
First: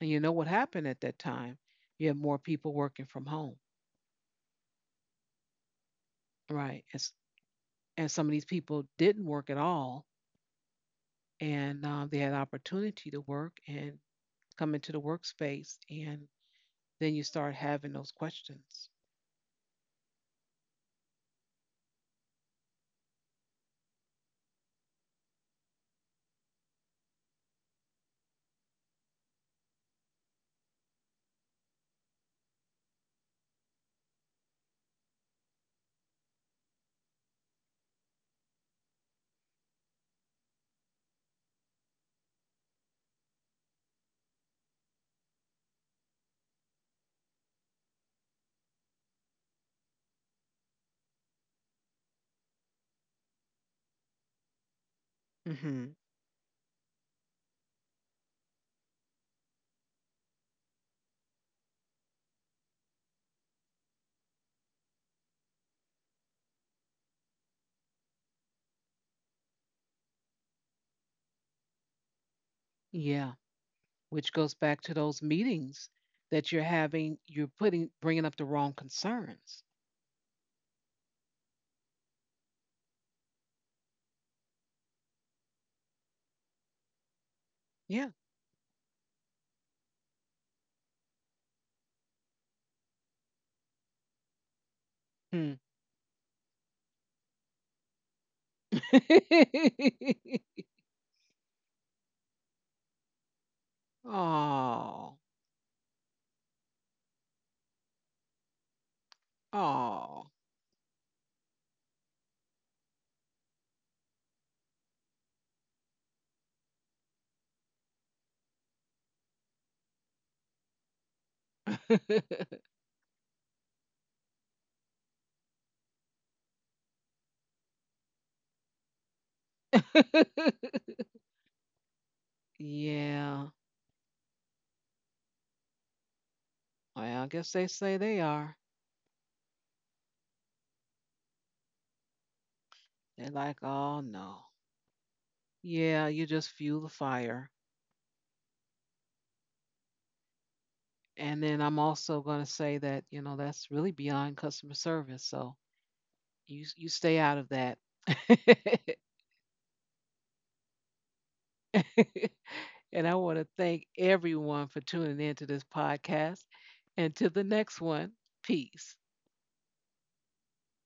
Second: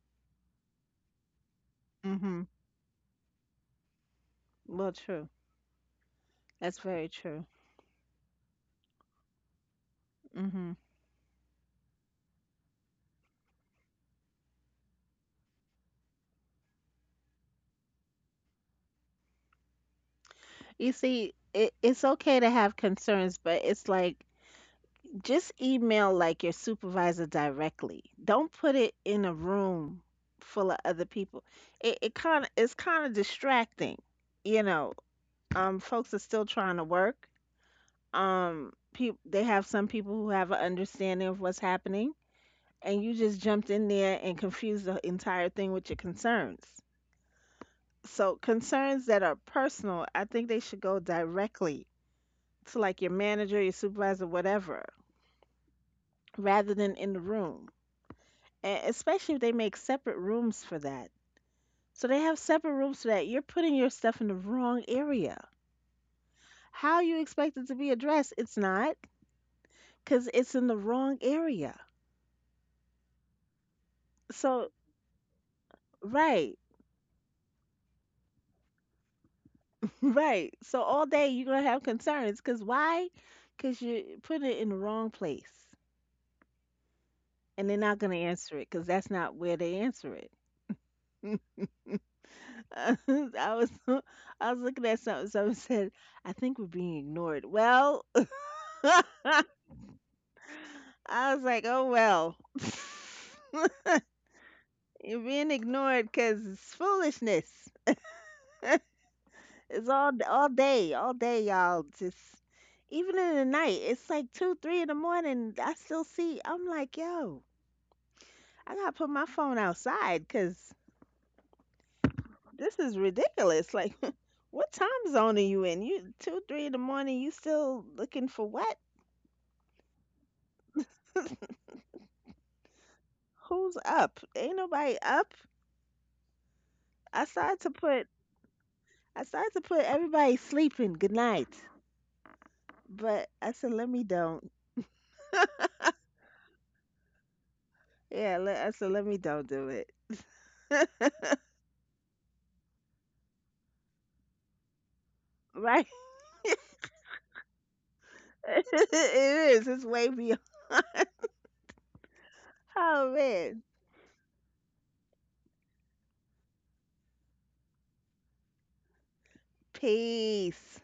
Speaker 1: And you know what happened at that time? You had more
Speaker 2: Mhm.
Speaker 1: people working from home,
Speaker 2: Well, true. That's
Speaker 1: right? And,
Speaker 2: very
Speaker 1: s-
Speaker 2: true.
Speaker 1: and some of these people didn't work at all,
Speaker 2: Hmm.
Speaker 1: and they had opportunity to work and come into the workspace. And then you start having those questions.
Speaker 2: You see, it, it's okay to have concerns, but it's like just email like your supervisor directly. Don't put it in a room full of other people. It it's kind of distracting, you know. Folks are still trying to work. People they have some people who have an understanding of what's happening, and you just jumped in there and confused the entire thing with your concerns. So concerns that are personal, I think they should go directly to like your manager, your supervisor, whatever,
Speaker 1: Hmm.
Speaker 2: rather than in the room. And especially if they make separate rooms for that. So they have separate rooms for that. You're putting your stuff in the wrong area. How you expect it to be addressed? It's not, because it's in the wrong area.
Speaker 1: Yeah. Which goes
Speaker 2: So
Speaker 1: back to those meetings that
Speaker 2: right,
Speaker 1: you're having. You're putting bringing up the wrong concerns.
Speaker 2: right. So all day you're gonna have concerns, because why? Because you put it in the wrong place, and they're not
Speaker 1: Yeah.
Speaker 2: gonna answer it, because that's not where they answer it. I was I was looking at something. Someone
Speaker 1: Hmm.
Speaker 2: said, "I think we're being ignored." Well, I was like, "Oh well,
Speaker 1: Oh.
Speaker 2: you're being ignored because it's foolishness. It's
Speaker 1: Oh.
Speaker 2: all day, y'all. Just even in the night, it's like two, three in the morning. I still see. I'm like, yo, I gotta put my phone outside because this is ridiculous. Like, what time zone are you in? You two, three in the morning. You still looking for what?"
Speaker 1: Yeah.
Speaker 2: Who's up? Ain't nobody up.
Speaker 1: Well,
Speaker 2: I
Speaker 1: I guess
Speaker 2: started
Speaker 1: they
Speaker 2: to
Speaker 1: say
Speaker 2: put
Speaker 1: they are.
Speaker 2: I started to put everybody sleeping good night,
Speaker 1: They're
Speaker 2: but I
Speaker 1: like,
Speaker 2: said let
Speaker 1: oh
Speaker 2: me
Speaker 1: no.
Speaker 2: don't.
Speaker 1: Yeah, you just fuel the fire.
Speaker 2: Yeah, I said let me don't do it.
Speaker 1: And then I'm also going to say that, that's really beyond customer service. So
Speaker 2: Right?
Speaker 1: you stay out of that.
Speaker 2: It is. It's way beyond.
Speaker 1: And
Speaker 2: Oh
Speaker 1: I want to
Speaker 2: man.
Speaker 1: thank everyone for tuning in to this podcast. And to the next one, peace.
Speaker 2: Peace.